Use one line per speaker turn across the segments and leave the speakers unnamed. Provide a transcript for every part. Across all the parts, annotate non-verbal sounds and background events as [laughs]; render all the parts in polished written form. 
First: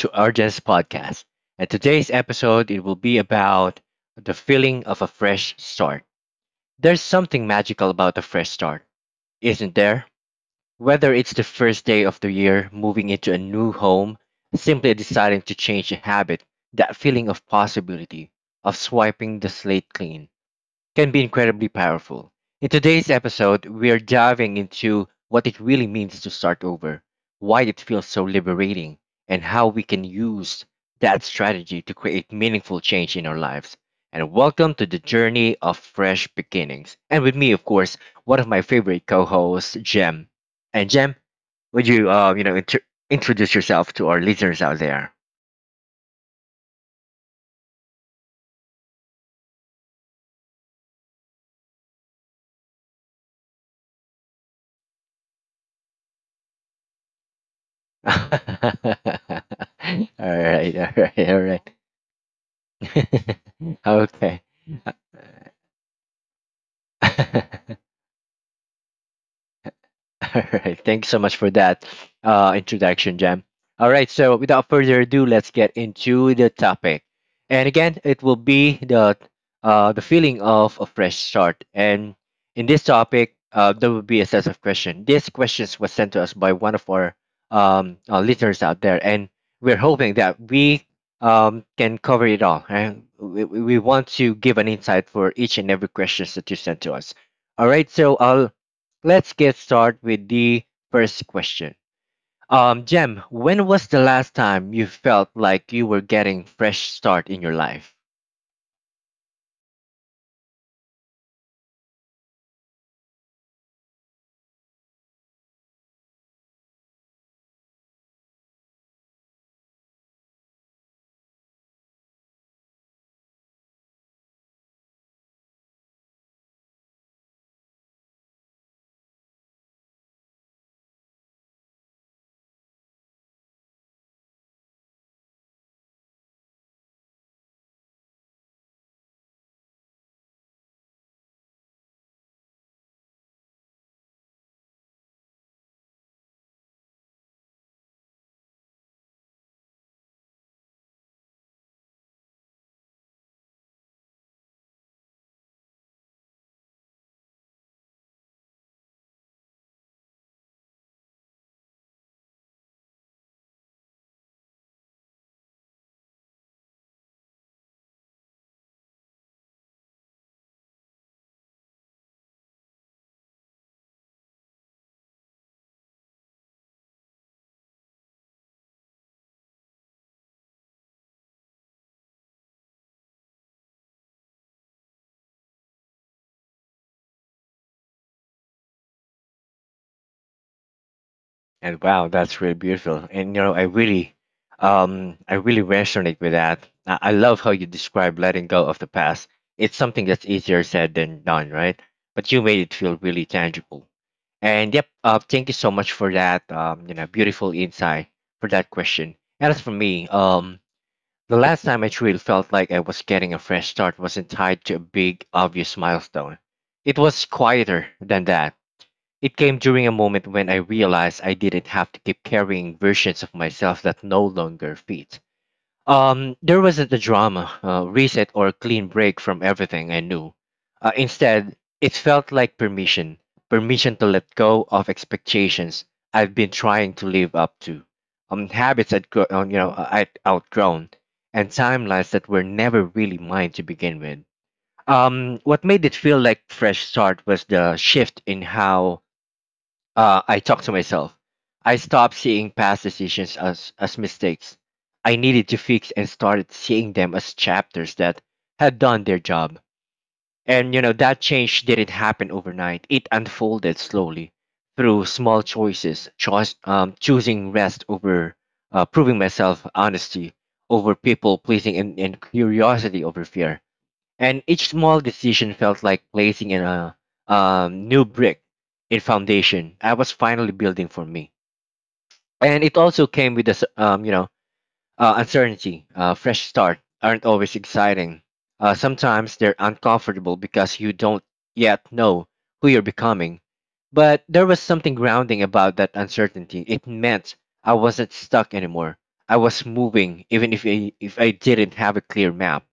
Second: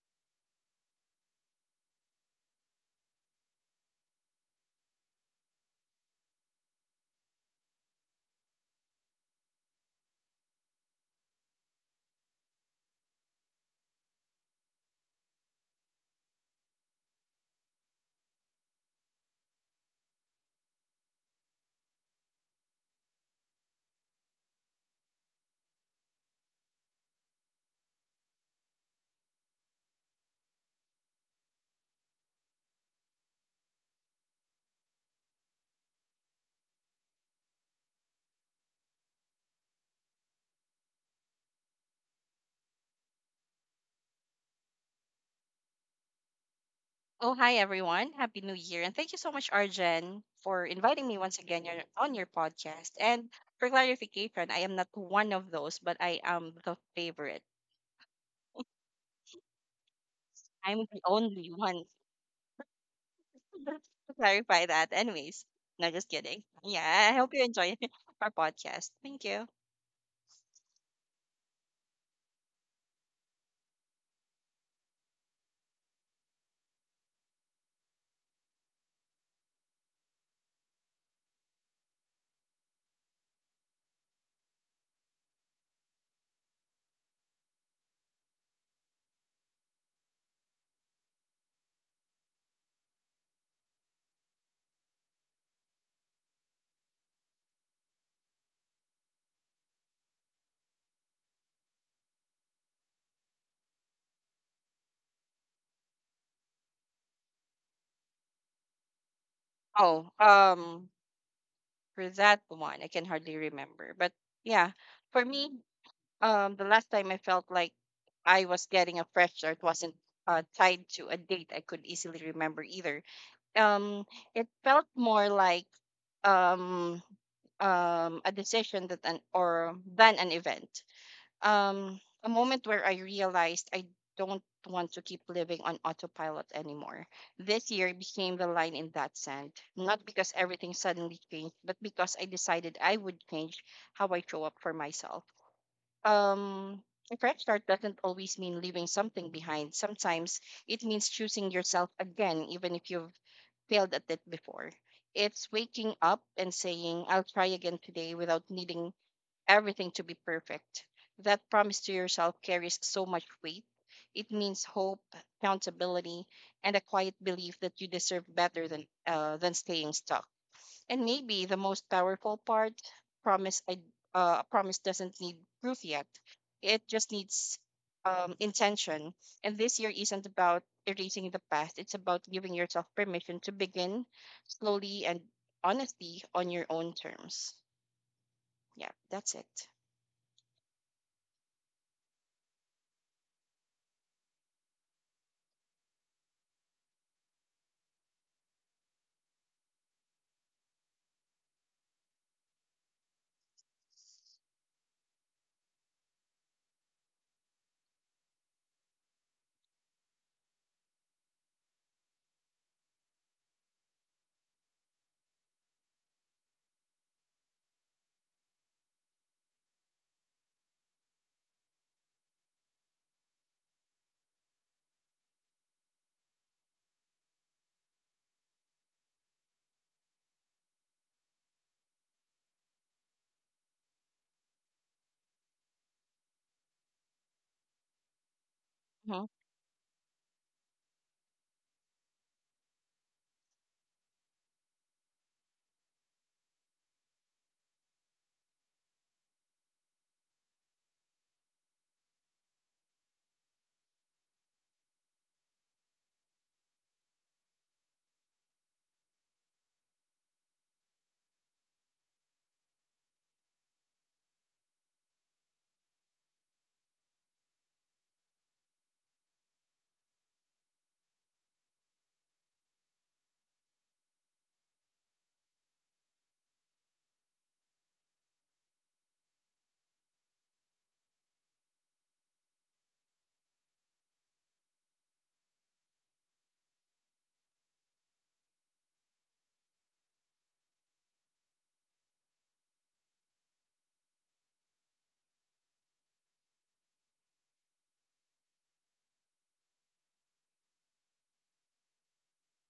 to Argent's podcast. And today's episode, it will be about the feeling of a fresh start. There's something magical about a fresh start, isn't there? Whether it's the first day of the year, moving into a new home, simply deciding to change a habit, that feeling of possibility, of swiping the slate clean can be incredibly powerful. In today's episode, we're diving into what it really means to start over, why it feels so liberating, and how we can use that strategy to create meaningful change in our lives. And welcome to the journey of fresh beginnings. And with me, of course, one of my favorite co-hosts, Jem. And Jem, would you, introduce yourself to our listeners out there?
Oh, hi everyone. Happy New Year. And thank you so much, Arjen, for inviting me once again on your podcast. And for clarification, I am not one of those, but I am the favorite.
[laughs] All right,
I'm
all
the
right, all
only
right.
one.
[laughs]
[laughs] to
Okay.
clarify that. Anyways, no, just kidding. Yeah, I hope you enjoy
[laughs]
[laughs] our podcast. Thank you.
[laughs] All right. Thanks so much for that introduction, Jam. All right. So, without further ado, let's get into the topic. And again, it will be the the feeling of a fresh start. And in this topic, there will be a set of questions. These questions were sent to us by one of our listeners out there, and we're hoping that we can cover it all. Right? We want to give an insight for each and every questions that you sent to us. All right. So, I'll Let's get started with the first question. Jem, when was the last time you felt like you were getting fresh start in your life?
Oh, um, for that one, I can hardly remember. But yeah, for me, the last time I felt like I was getting a fresh start wasn't tied to a date I could easily remember either. Um, it felt more like um, a decision that an or than an event. A moment where I realized I don't want to keep living on autopilot anymore. This year became the line in that sand, not because everything suddenly changed, but because I decided I would change how I show up for myself. um a fresh start doesn't always mean leaving something behind. Sometimes it means choosing yourself again, even if you've failed at it before. It's waking up and saying, I'll try again today without needing everything to be perfect. That promise to yourself carries so much weight. It means hope, accountability, and a quiet belief that you deserve better than staying stuck, and maybe the most powerful part, promise I a promise doesn't need proof yet. It just needs intention. And this year isn't about erasing the past. It's about giving yourself permission to begin slowly and honestly on your own terms. Yeah, that's it.
And wow, that's really beautiful. And you know, I really resonate with that. I love how you describe letting go of the past. It's something that's easier said than done, right? But you made it feel really tangible. And yep, thank you so much for that. You know, beautiful insight for that question. And as for me, the last time I truly felt like I was getting a fresh start wasn't tied to a big, obvious milestone. It was quieter than that. It came during a moment when I realized I didn't have to keep carrying versions of myself that no longer fit. There wasn't a drama, reset, or clean break from everything I knew. Instead, it felt like permission permission to let go of expectations I've been trying to live up to, habits I'd
Hmm.
gro- you know, I'd outgrown, and timelines that were never really mine to begin with. What made it feel like fresh start was the shift in how I talked to myself. I stopped seeing past decisions as mistakes I needed to fix and started seeing them as chapters that had done their job. And, you know, that change didn't happen overnight. It unfolded slowly through small choosing rest over proving myself, honesty over people pleasing, and, curiosity over fear, and each small decision felt like placing in a new brick in foundation I was finally building for me. And it also came with this, uncertainty. Fresh start aren't always exciting. Sometimes they're uncomfortable because you don't yet know who you're becoming. But there was something grounding about that uncertainty. It meant I wasn't stuck anymore. I was moving, even if I didn't have a clear map.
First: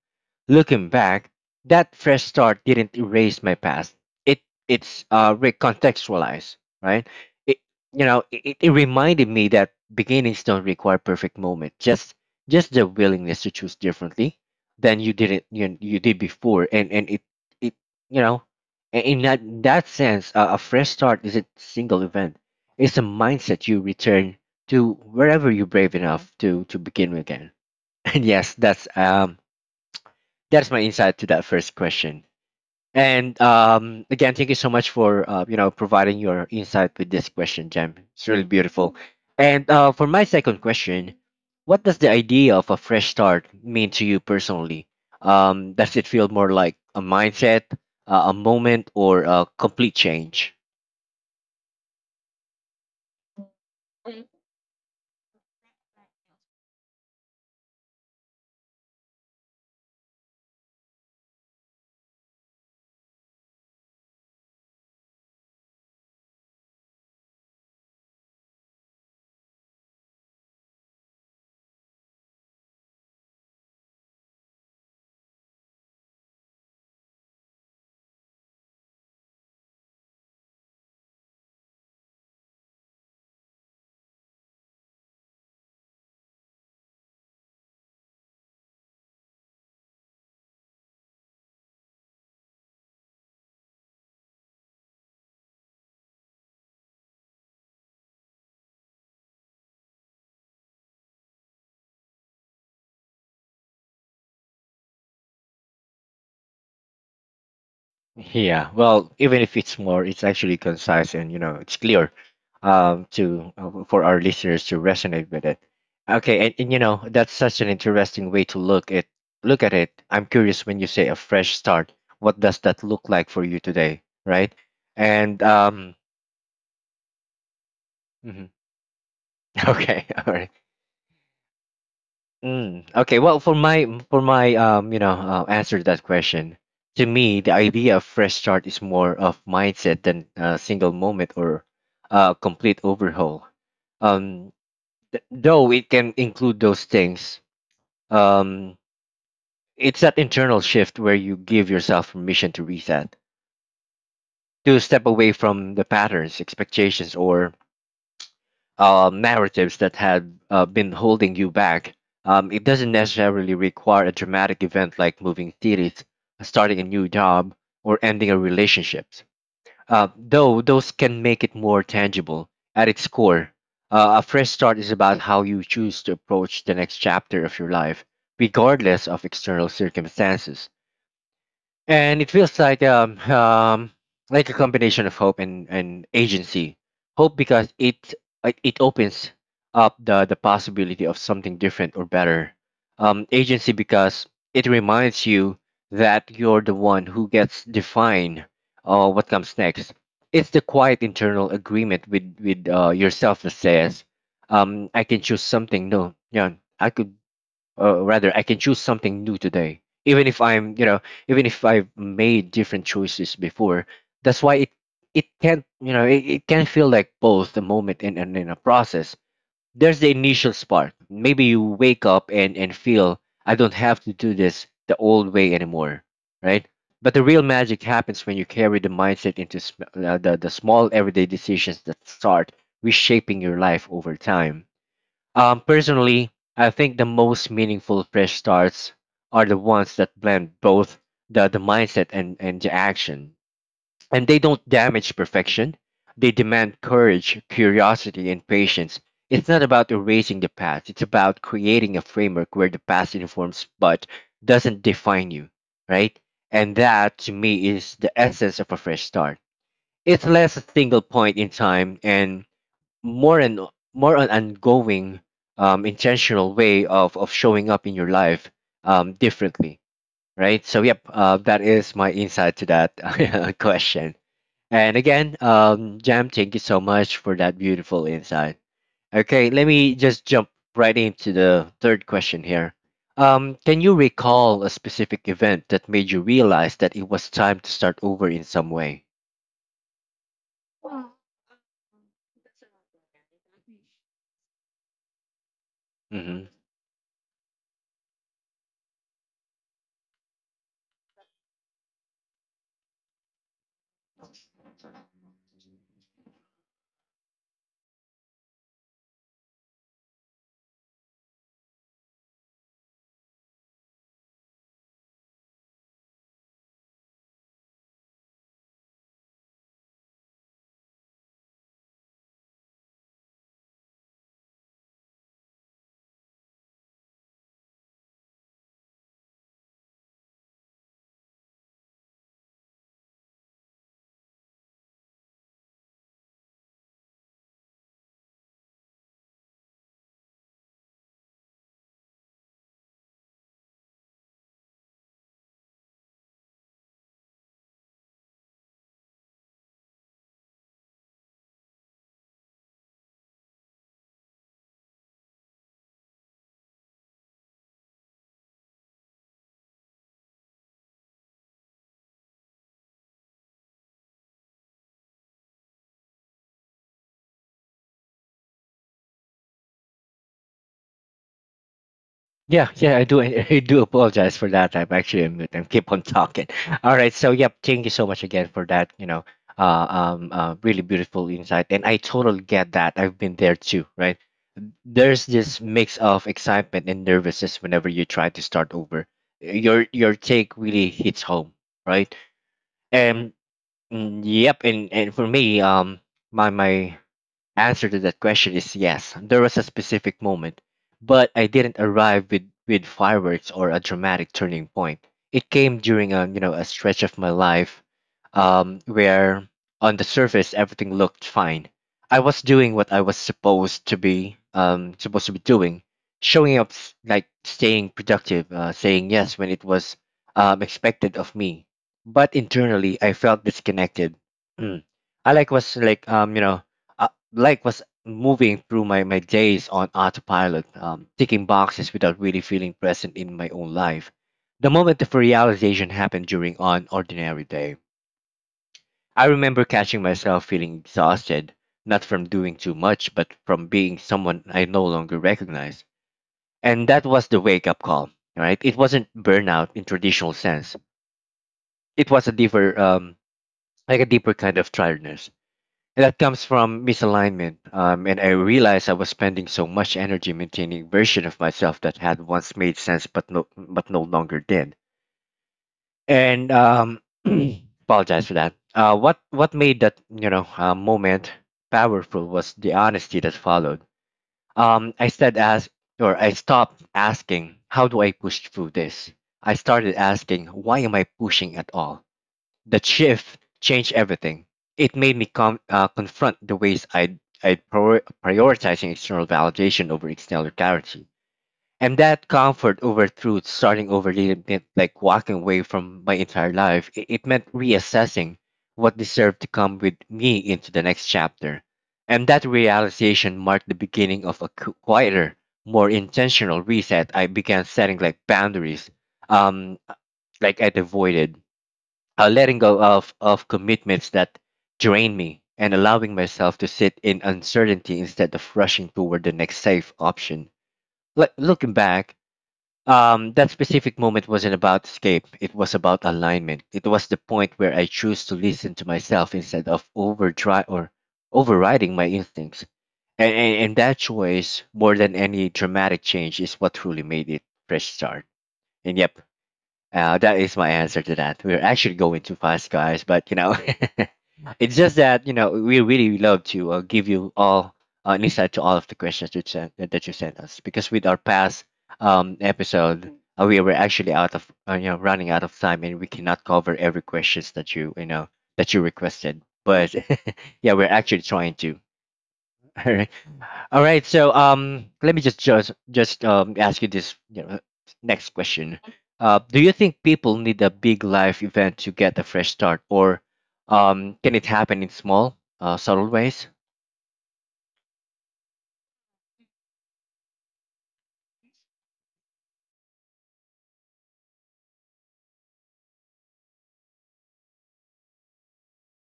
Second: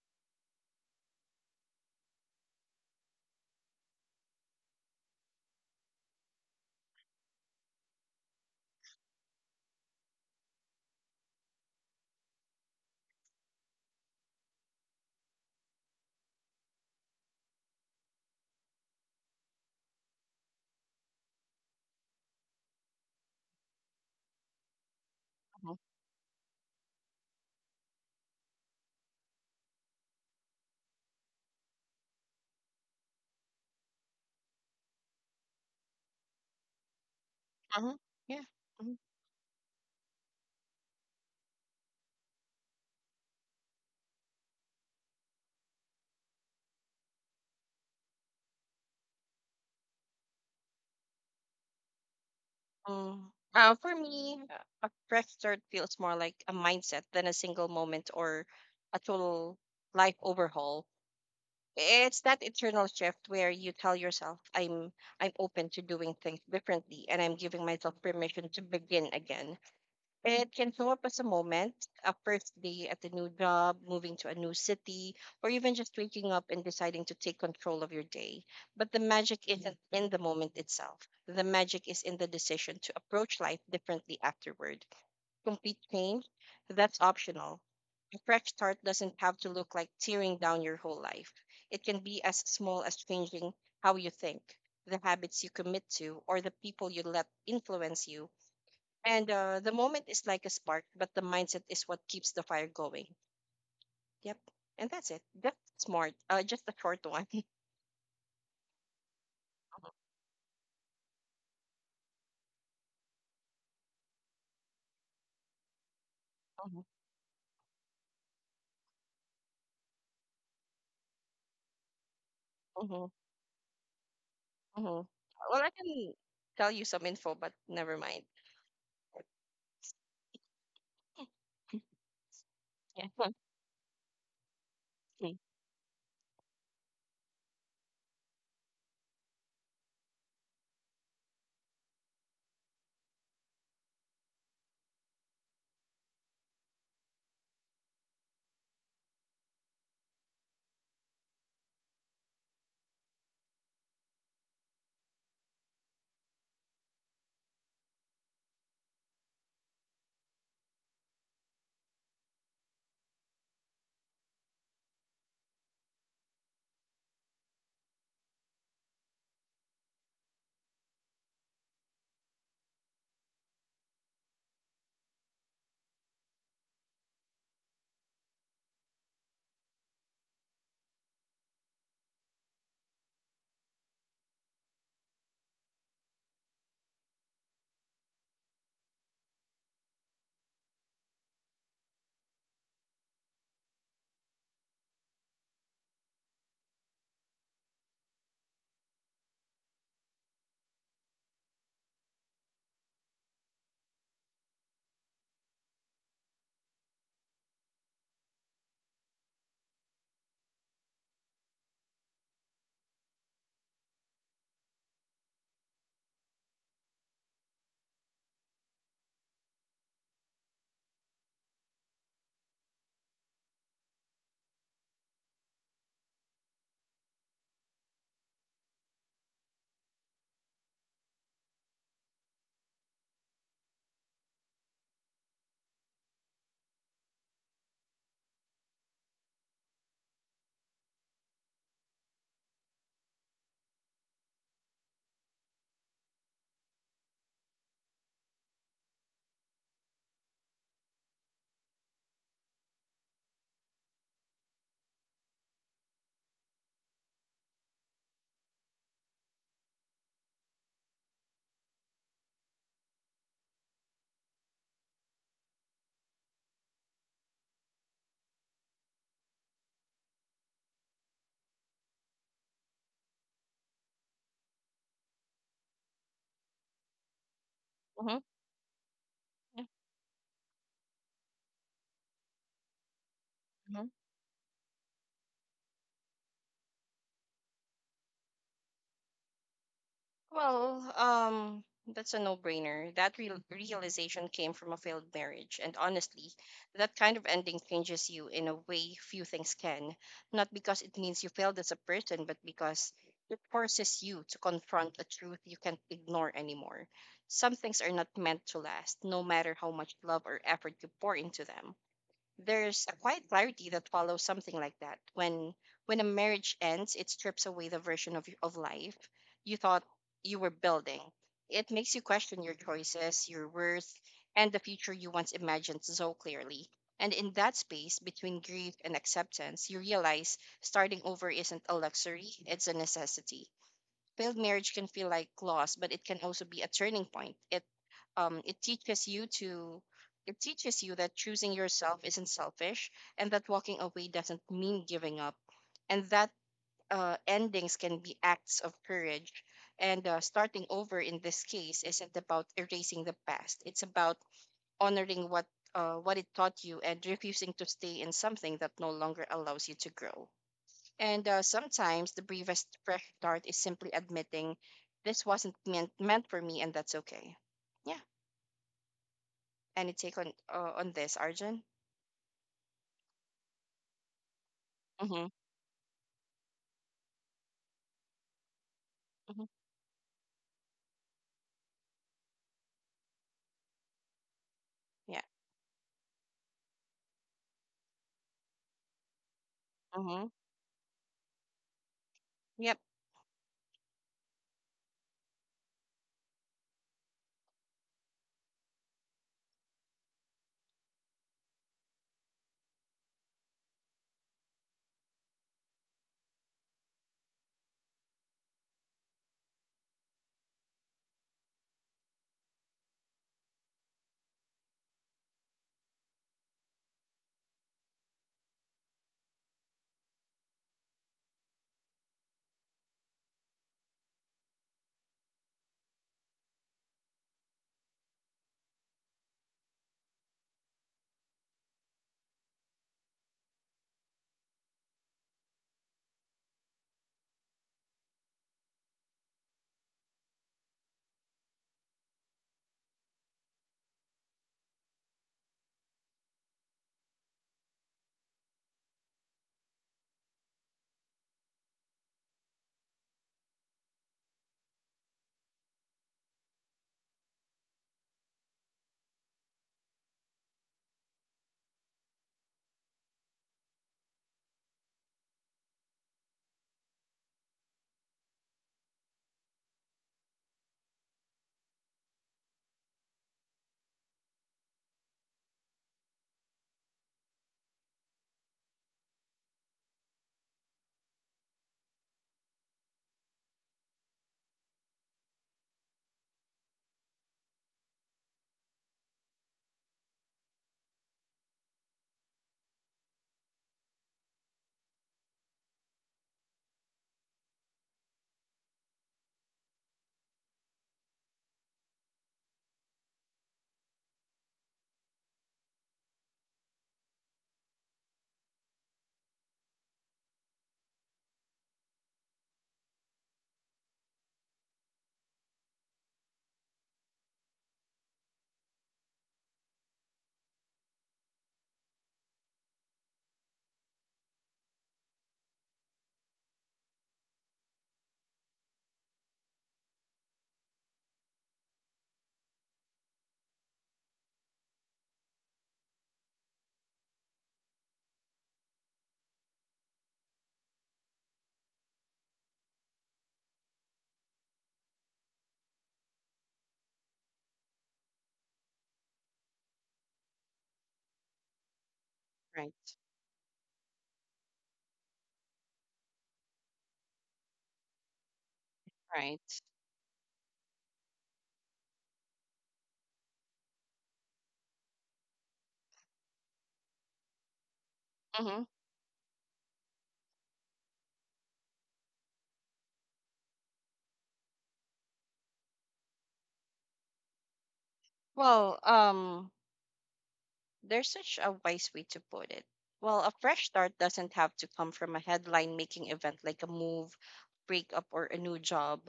Looking back, that fresh start didn't erase my past. It it's recontextualized, right? It you know it, it It reminded me that beginnings don't require perfect moment. Just the willingness to choose differently than you didn't you, you did before, and it you know I- in that that sense, a fresh start is a single event. It's a mindset you return to wherever you're
Hmm.
brave enough to begin with again. [laughs] And yes, that's my insight to that first question. And again, thank you so much for providing your insight with this question, Jem.
Hmm.
It's
Yeah.
really beautiful.
Mhm.
And for my second question, what does the idea of a fresh start mean to you personally? Does it feel more like a mindset, a moment, or a complete change?
Mm. For me, a fresh start feels more like a mindset than a single moment or a total life overhaul. It's that internal shift where you tell yourself, I'm open to doing things differently, and I'm giving myself permission to begin again. It can show up as a moment, a first day at a new job, moving to a new city, or even just waking up and deciding to take control of your day. But the magic isn't in the moment itself. The magic is in the decision to approach life differently afterward. Complete change, that's optional. A fresh start doesn't have to look like tearing down your whole life. It can be as small as changing how you think, the habits you commit to, or the people you let influence you. And the moment is like a spark, but the mindset is what keeps the fire going. Yep. And that's it. That's smart. Just a short one. [laughs]
Yeah, well, even if it's more, it's actually concise and you know it's clear, to for our listeners to resonate with it. Okay, and,
Mhm,
that's such an interesting way to look at it. I'm curious when you say a fresh start, what does that look
mhm,
like for you today, right?
mhm.
And
Well, I can tell you some info, but never mind.
mhm. [laughs] Okay, all right. Okay,
Yeah.
well, for my
[laughs]
answer to that question, to me, the idea of fresh start is more of mindset than a single moment or a complete overhaul. Um, though it can include those things, um, it's that internal shift where you give yourself permission to reset, to step away from the patterns, expectations, or narratives that had been holding you back. It doesn't necessarily require a dramatic event like moving cities, starting a new job, or ending a relationship. Though those can make it more tangible. At its core, a fresh start is about how you choose to approach the next chapter of your life, regardless of external circumstances, and it feels like a combination of hope and agency. Hope because it, like it opens up the possibility of something different or better. Agency because it reminds you that you're the one who gets define what comes next. It's the quiet internal agreement with yourself that says, I can choose something no yeah, I could rather I can choose something new today, even if I'm you know even if I've made different choices before. That's why it can, you know, it can feel like both a moment and, a process. There's the initial spark, maybe you wake up and feel I don't have to do this the old way anymore, right? But the real magic happens when you carry the mindset into the small everyday decisions that start reshaping your life over time. Um, personally, I think the most meaningful fresh starts are the ones that blend both the mindset and, the action. And they don't damage perfection, they demand courage, curiosity, and patience. It's not about erasing the past, it's about creating a framework where the past informs but doesn't define you, right? And that, to me, is the essence of a fresh start. It's less a single point in time and more and more an ongoing intentional way of showing up in your life differently, right? So yep, that is my insight to that [laughs] question. And again, Jam, thank you so much for that beautiful insight. Okay, let me just jump right into the third question here. Um, can
Mm-hmm.
you recall a specific event that made you realize that it was time to start over in some way?
Well, that's a no-brainer. That real realization came from a failed marriage, and honestly,
Mm-hmm.
that kind of ending changes you in a way few things can. Not because it means you failed as a person, but because it forces you to confront a truth you can't ignore anymore. Some things are not meant to last, no matter how much love or effort you pour into them. There's a quiet clarity that follows something like that. When a marriage ends, it strips away the version of life you thought you were building. It makes you question your choices, your worth, and the future you once imagined so clearly. And in that space between grief and acceptance, you realize starting over isn't a luxury, it's a necessity. Failed marriage can feel like loss, but it can also be a turning point. It teaches you to, it teaches you that choosing yourself isn't selfish, and that walking away doesn't mean giving up, and that endings can be acts of courage. And starting over in this case isn't about erasing the past, it's about honoring what it taught you, and refusing to stay in something that no longer allows you to grow. And sometimes the briefest fresh start is simply admitting this wasn't meant for me, and that's okay. Yeah, any take on this, Arjun?
Yeah, yeah, I do. [laughs] I do apologize for that. I'm actually
Mm-hmm.
on mute and keep on talking. All right. So, yep. Thank you so much again for that. You know,
Hmm.
really beautiful insight, and I totally get that. I've been there too, right?
Yeah.
There's this mix of excitement and nervousness whenever you try to start over. Your
Mm-hmm.
take really hits home, right?
Yep.
And and for me, my my answer to that question is yes. There was a specific moment, but I didn't arrive with fireworks or a dramatic turning point. It came during a you know a stretch of my life where on the surface everything looked fine. I was doing what I was supposed to be doing, showing up staying productive, saying yes when it was expected of me. But internally, I felt disconnected. Mm. I like was like you know uh, like was moving through my days on autopilot, ticking boxes without really feeling present in my own life. The moment of realization happened during an ordinary day. I remember catching myself feeling exhausted, not from doing too much, but from being someone I no longer recognized. And that was the wake up call, right? It wasn't burnout in traditional sense. It was a deeper, a deeper kind of tiredness, and that comes from misalignment. And I realized I was spending so much energy maintaining version of myself that had once made sense, but no longer did. And [clears throat] apologize for that. What made that, moment powerful was the honesty that followed. Um, I stopped asking, how do I push through this? I started asking, why am I pushing at all? That shift changed everything. It made me confront the ways I'd prioritizing external validation over external clarity. And that comfort over truth, starting over, didn't like walking away from my entire life. It meant reassessing what deserved to come with me into the next chapter. And that realization marked the beginning of a quieter, more intentional reset. I began setting like boundaries, um, like I'd avoided letting go of commitments that drain me and allowing myself to sit in uncertainty instead of rushing toward the next safe option. Like looking back, that specific moment wasn't about escape. It was about alignment. It was the point where I choose to listen to myself instead of overdrive or overriding my instincts. And that choice, more than any dramatic change, is what truly made it fresh start. And yep, that is my answer to that. We're actually going too fast, guys, but you know, [laughs] it's just that we really love to give you all an insight to all of the questions that you sent us because with our past
Right.
episode we were actually out of you know running out of time and we cannot cover every questions that you know that you
Right.
requested. But [laughs] yeah, we're actually trying to. [laughs] All right. So let me just ask you this you know, next
Mm-hmm.
question. Do you think people need a big life event to get a fresh start, or can it happen in small, subtle ways?
Well, there's such a wise way to put it. Well, a fresh start doesn't have to come from a headline-making event like a move, breakup, or a new job.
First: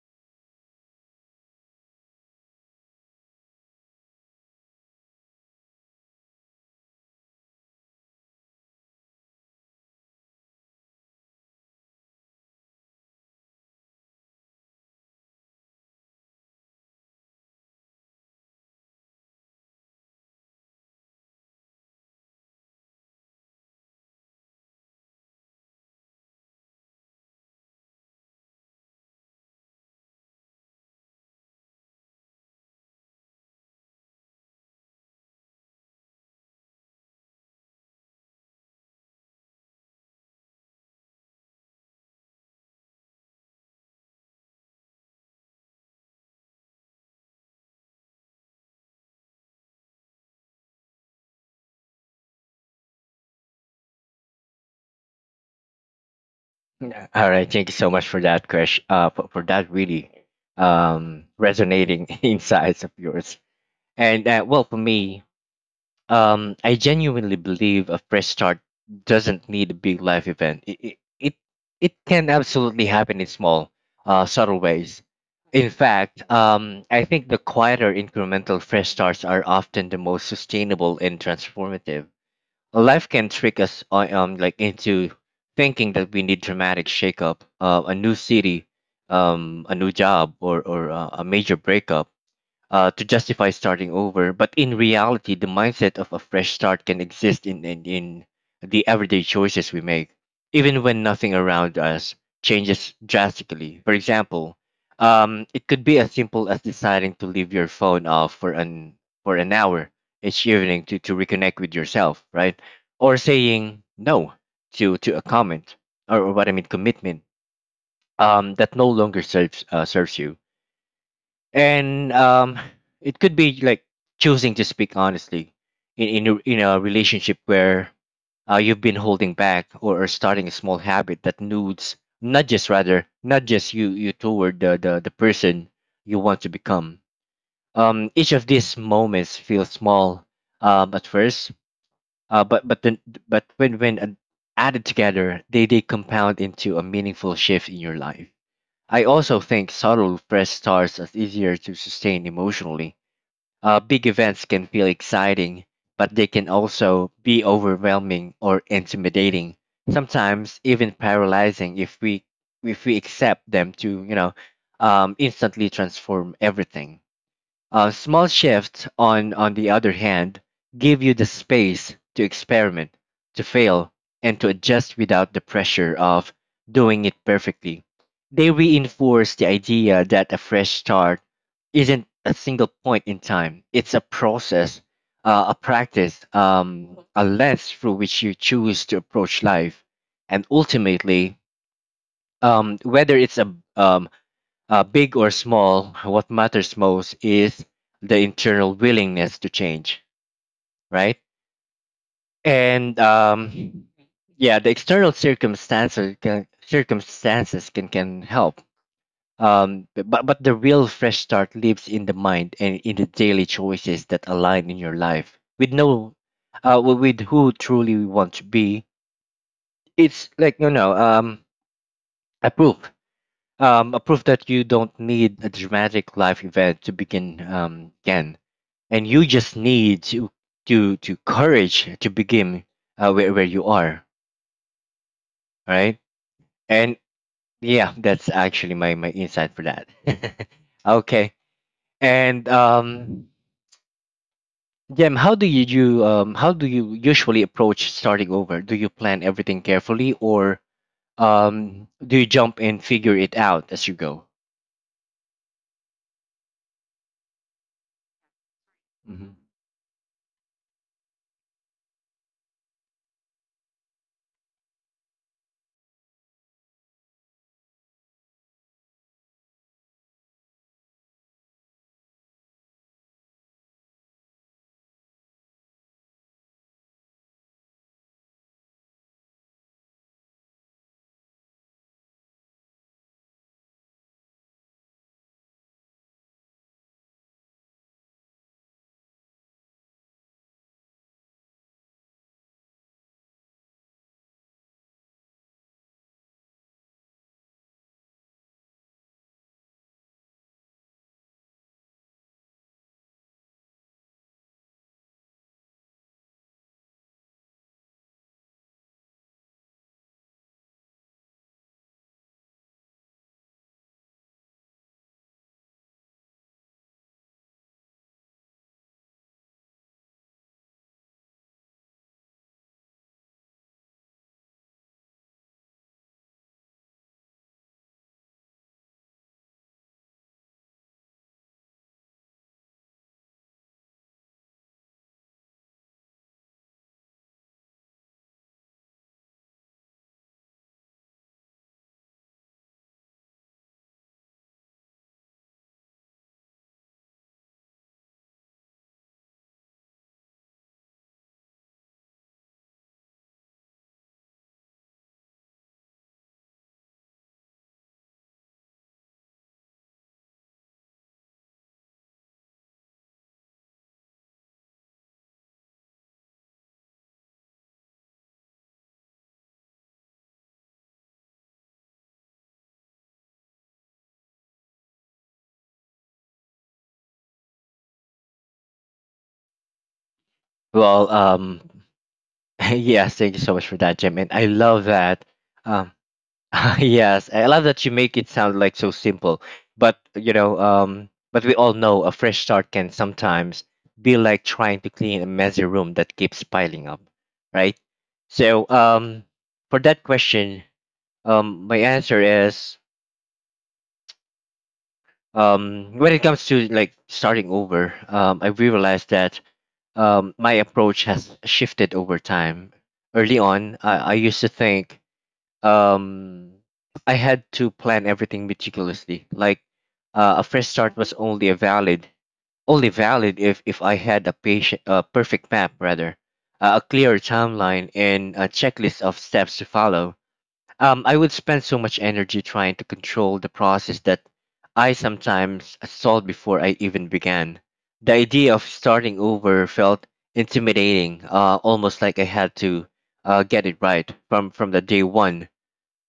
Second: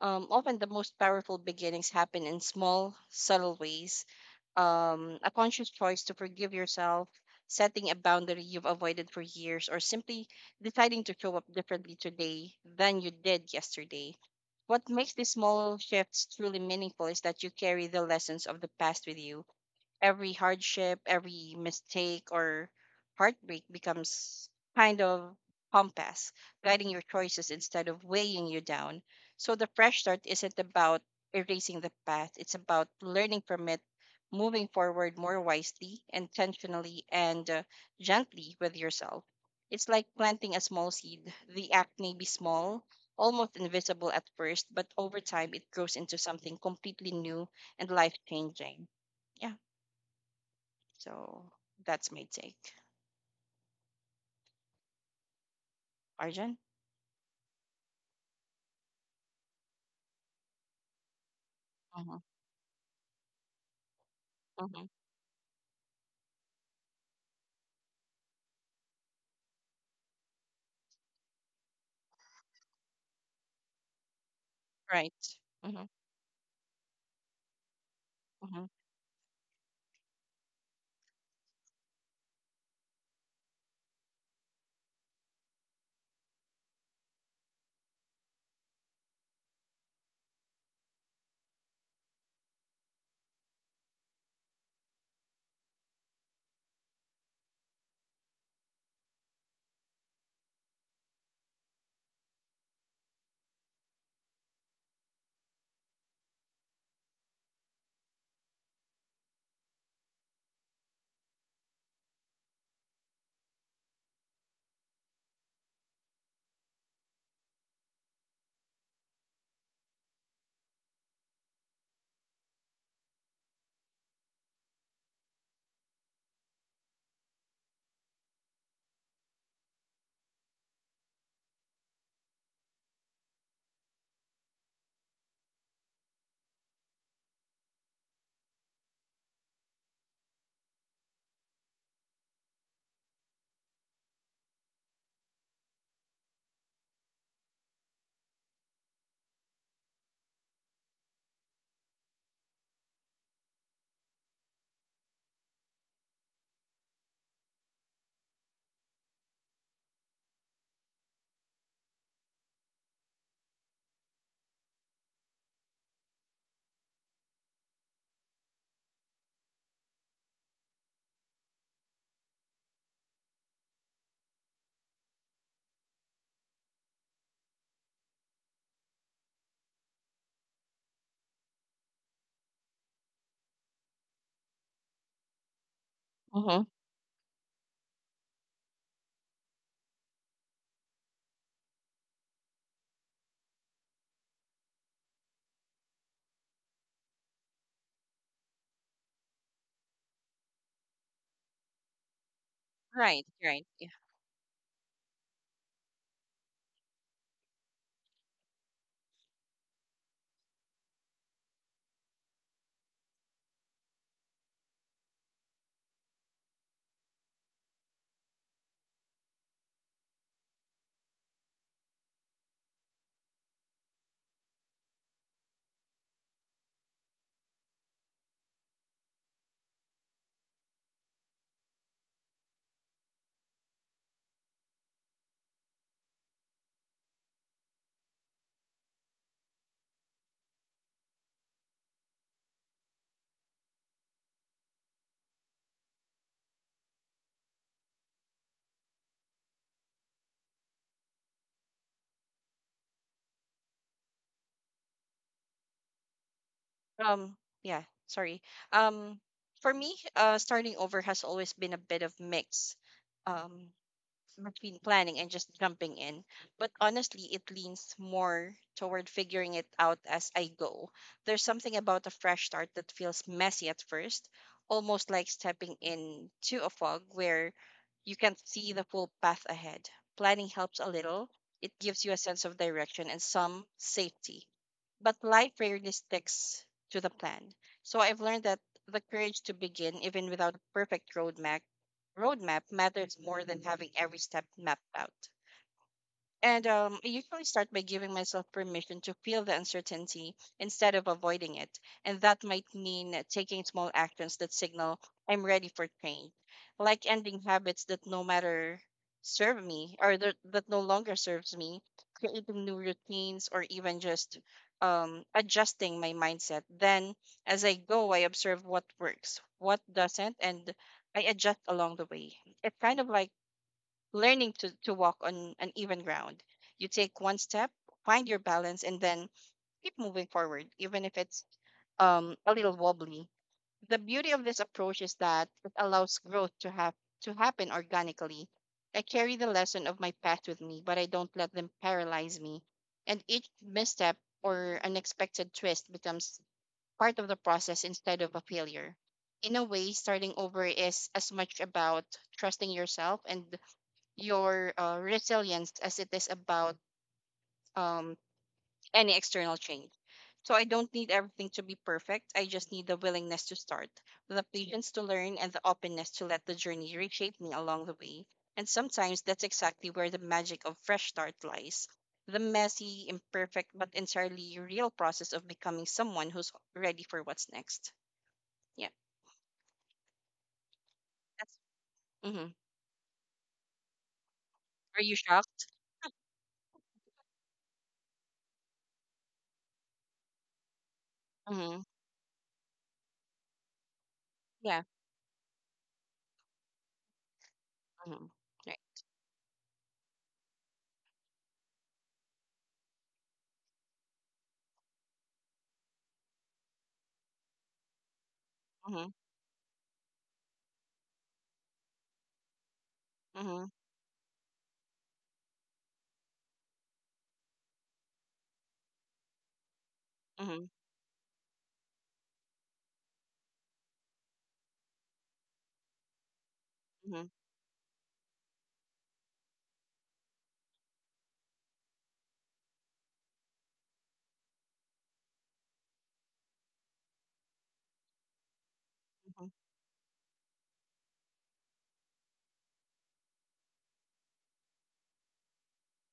Often the most powerful beginnings happen in small, subtle ways. A conscious choice to forgive yourself, setting a boundary you've avoided for years, or simply deciding to show up differently today than you did yesterday. What makes these small shifts truly meaningful is that you carry the lessons of the past with you. Every hardship, every mistake or heartbreak becomes kind of compass, guiding your choices instead of weighing you down. So the fresh start isn't about erasing the past, it's about learning from it, moving forward more wisely, intentionally, and gently with yourself. It's like planting a small seed. The act may be small, almost invisible at first, but over time it grows into something completely new and life changing. Yeah. So that's my take. Arjun?
Yeah. All right. Thank you so much for that, Krish. For that really resonating
Mm-hmm.
[laughs] insights of yours. And well, for
Mm-hmm.
me, um, I genuinely believe a fresh start doesn't need a big life event. It can absolutely happen in small, subtle ways.
Right.
In
Mm-hmm.
fact, I think the quieter incremental
Mm-hmm.
fresh starts are often the most sustainable and transformative. Life can trick us like into thinking that we need dramatic shakeup, a new city, a new job, or a major breakup to justify starting over. But in reality, the mindset of a fresh start can exist in the everyday choices we make, even when nothing around us changes drastically. For example, it could be as simple as deciding to leave your phone off for an hour each evening to reconnect with yourself, right? Or saying no to a comment or what I mean commitment that no longer serves you and it could be like choosing to speak honestly in a relationship where you've been holding back, or starting a small habit that nudes not just rather not just you toward the person you want to become. Um, each of these moments feels small at first uh but but then but when added together they compound into a meaningful shift in your life. I also think subtle fresh starts are easier to sustain emotionally. Big events can feel exciting, but they can also be overwhelming or intimidating. Sometimes even paralyzing if we accept them to you know instantly transform everything. Small shifts, on the other hand, give you the space to experiment, to fail, and to adjust without the pressure of doing it perfectly. They reinforce the idea that a fresh start isn't a single point in time, it's a process, a practice,
Mm-hmm.
a lens through which you choose to approach life. And ultimately, whether it's a big or small, what matters most is the internal willingness to change, right? And
Right. Right. Yeah.
yeah, the external circumstances circumstances can help. But the real fresh start lives in the mind and in the daily choices that align in your life with no, with who truly you want to be. It's like you know, a proof, a proof that you don't need a dramatic life event to begin, again and you just need to courage to begin where you are right and yeah that's actually my insight for that. [laughs] Okay. And um, Jem, how do you do how do you usually approach starting over? Do you plan everything carefully or do you jump and figure it out as you go?
Um, yeah, sorry. Um,
Mhm.
for me, starting over has always been a bit of mix. Um, between planning and just jumping in. But honestly, it leans more toward figuring it out as I go. There's something about a fresh start that feels messy at first, almost like stepping into a fog where you can't see the full path ahead. Planning helps a little, it gives you a sense of direction and some safety. But life rarely sticks to the plan. So I've learned that the courage to begin, even without a perfect roadmap, matters more than having every step mapped out. And I usually start by giving myself permission to feel the uncertainty instead of avoiding it. And that might mean taking small actions that signal I'm ready for change, like ending habits that no matter serve me, or that no longer serves me, creating new routines, or even just adjusting my mindset. Then, as I go, I observe what works, what doesn't, and I adjust along the way. It's kind of like learning to walk on an even ground. You take one step, find your balance, and then keep moving forward, even if it's a little wobbly. The beauty of this approach is that it allows growth to happen organically. I carry the lesson of my past with me, but I don't let them paralyze me. And each misstep or unexpected twist becomes part of the process instead of a failure. In a way, starting over is as much about trusting yourself and your resilience as it is about um, any external change. So I don't need everything to be perfect. I just need the willingness to start, the patience to learn, and the openness to let the journey reshape me along the way. And sometimes that's exactly where the magic of fresh start lies. The messy, imperfect, but entirely real process of becoming someone who's ready for what's next. Yeah.
Well
That's, hmm.
[laughs] yes, thank you so much for that, Jem, and I love
Are you
that.
shocked?
Um [laughs] yes, I love that you make it sound like so simple. But you know, but we all
Hmm.
know a fresh start can sometimes be like trying
Yeah.
to clean a messy room that keeps piling up, right?
Hmm.
So,
Right.
for that question, my answer is, when it comes to like starting over, I
Hmm.
realized that my approach has shifted over time. Early
Hmm.
on, I used to think um I had to plan everything meticulously. Like a
Hmm.
fresh start was Mm-hmm. only a valid only valid if I had a patient a perfect map rather, a clear
Hmm.
timeline and a checklist of steps to follow. I would spend so much energy trying to control the process that I sometimes stalled before I even began. The idea of starting over felt intimidating, almost like I had to get it right from the day one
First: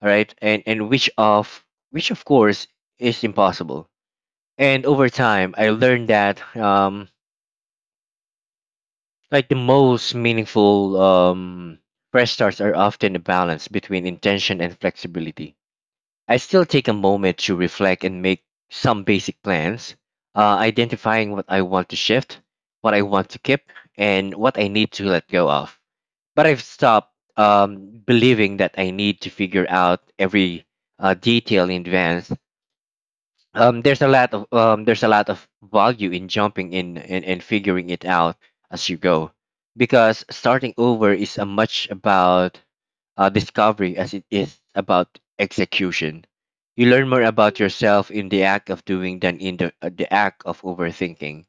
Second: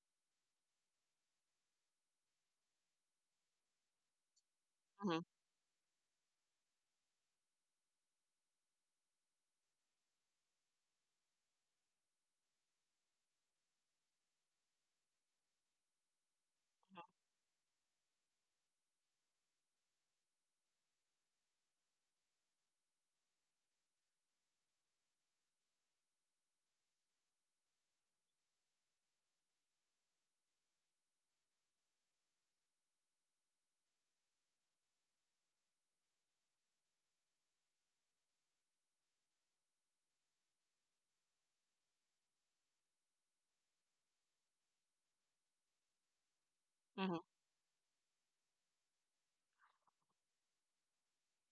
right and which of course is impossible and over
Hmm.
time I learned that like the most meaningful fresh starts are often a balance between intention and flexibility. I still take a moment to reflect and make some basic plans, identifying what I want to shift, what I want to keep, and what I need to let go of, but I've stopped believing that I need to figure out every detail in advance. Um, there's a lot of value in jumping in, and figuring it out as you go, because starting over is as much about discovery as it is about execution. You learn
Hmm.
more about yourself in the act of doing than in the act of overthinking.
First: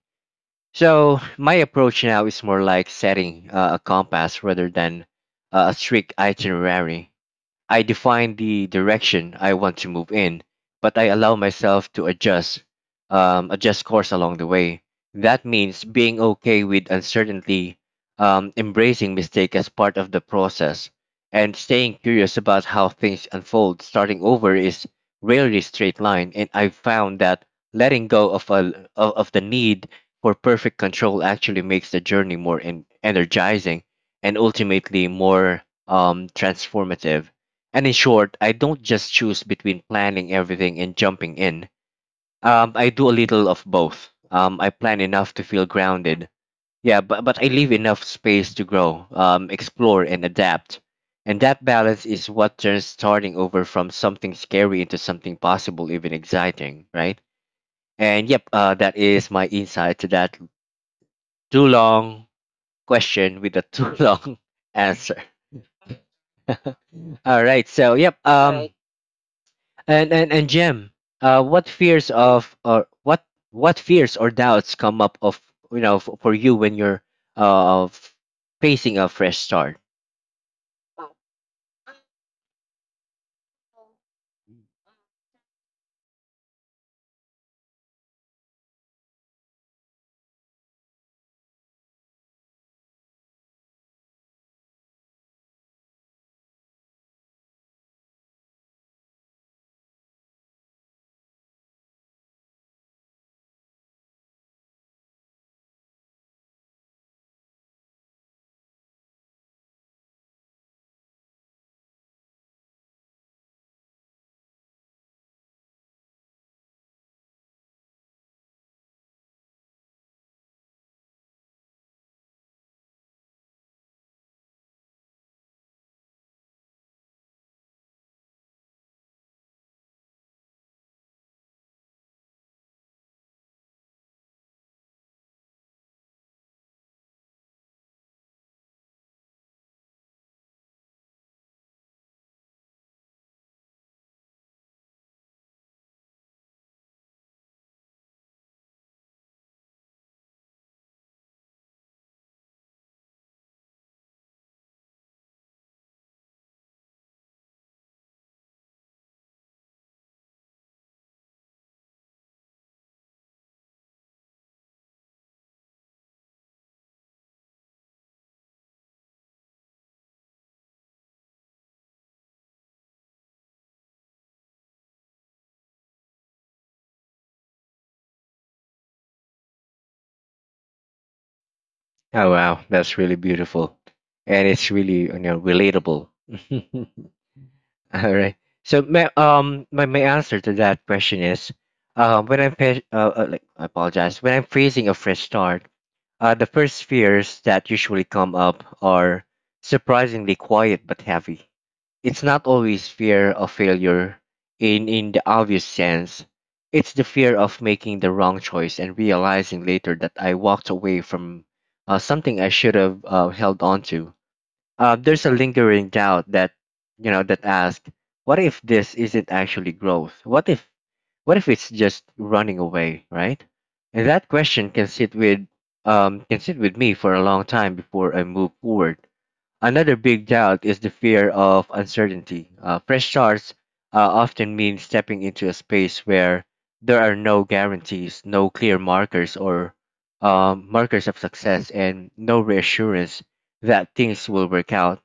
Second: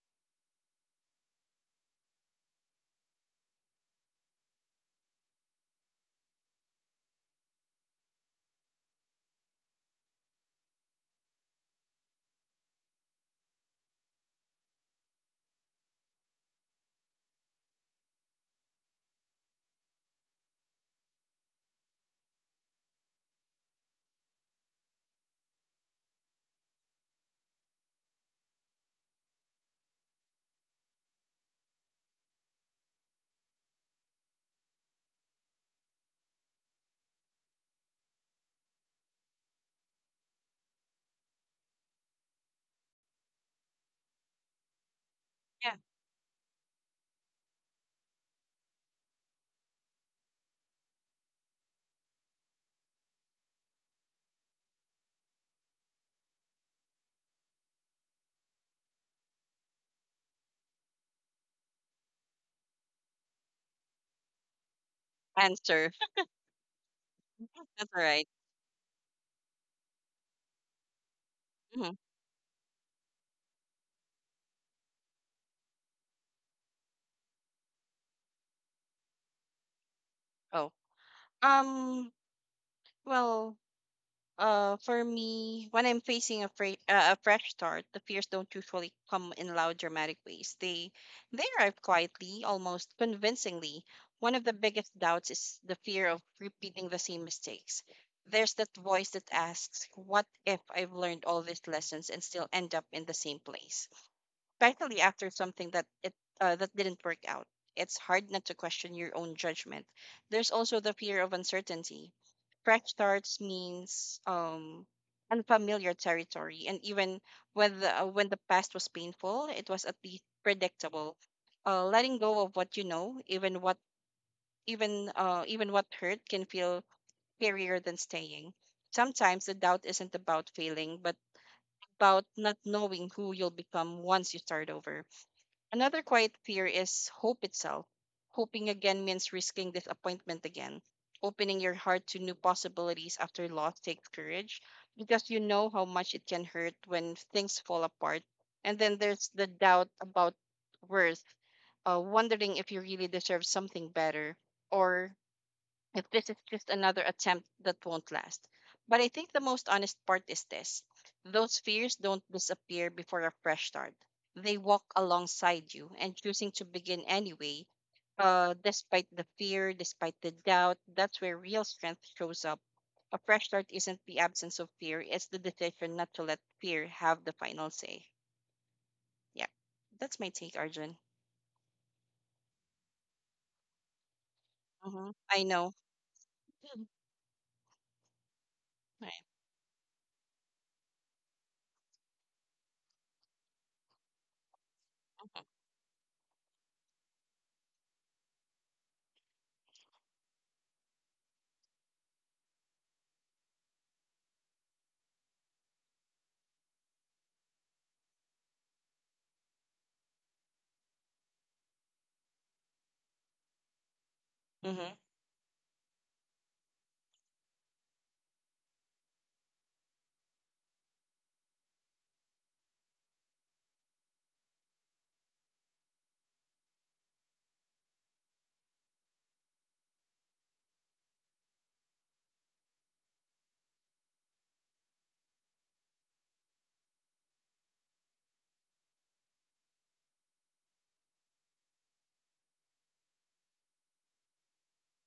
So my approach now is more like setting a compass rather than a strict itinerary. I define the direction I want to move in, but I allow myself to adjust, adjust course along the way. That means being okay with uncertainty, embracing mistake as part of the process, and staying curious about how things unfold. Starting over is rarely straight line, and I've found that letting go of of the need for perfect control actually makes the journey more energizing and ultimately more transformative. And in short, I don't just choose between planning everything and jumping in. I do a little of both. I plan enough to feel
Yeah,
grounded. Yeah, but I leave enough space to grow, explore, and adapt. And that balance is what turns starting over from something scary into something possible, even exciting, right? And yep, that is my insight to that too long question with a too [laughs] long answer.
answer. [laughs]
All right,
That's
so
all
yep,
right.
And Jem, uh, what
Mm-hmm.
fears of or what what fears or doubts come up of you know for you when you're uh f- facing a fresh start?
Oh, um, well, for me, when I'm facing a fresh start, the fears don't usually come in loud, dramatic ways. They arrive quietly, almost convincingly. One of the biggest doubts is the fear of repeating the same mistakes. There's that voice that asks, "What if I've learned all these lessons and still end up in the same place?" especially after something that it that didn't work out. It's hard not to question your own judgment. There's also the fear of uncertainty. Fresh starts means unfamiliar territory, and even when when the past was painful, it was at least predictable. Letting go of what you know, even what even even what hurt, can feel scarier than staying. Sometimes the doubt isn't about failing, but about not knowing who you'll become once you start over. Another quiet fear is hope itself. Hoping again means risking disappointment again. Opening your heart to new possibilities after loss takes courage because you know how much it can hurt when things fall apart. And then there's the doubt about worth, wondering if you really deserve something better, or if this is just another attempt that won't last. But I think the most honest part is this: those fears don't disappear before a fresh start, they walk alongside you, and choosing to begin anyway, despite the fear, despite the doubt, that's where real strength shows up. A fresh start isn't the absence of fear, it's the decision not to let fear have the final say. Yeah, that's my take, Arjun.
Oh wow, that's really beautiful, and it's really
Hmm,
you
I
know
know.
relatable.
[laughs]
[laughs] All right. So
Mm-hmm.
my my answer to that question is, when I'm fa- like I apologize when I'm facing a fresh start, the first fears that usually come up are surprisingly quiet but heavy. It's not always fear of failure in the obvious sense. It's the fear of making the wrong choice and realizing later that I walked away from something I should have held on to.
Mm-hmm.
There's a lingering doubt that, you know, that asks, what if this isn't actually growth? What if it's just running away, right? And that question can sit with me for a long time before I move forward. Another big doubt is the fear of uncertainty. Fresh starts often mean stepping into a space where there are no guarantees, no clear markers or markers of success, and no reassurance that things will work out.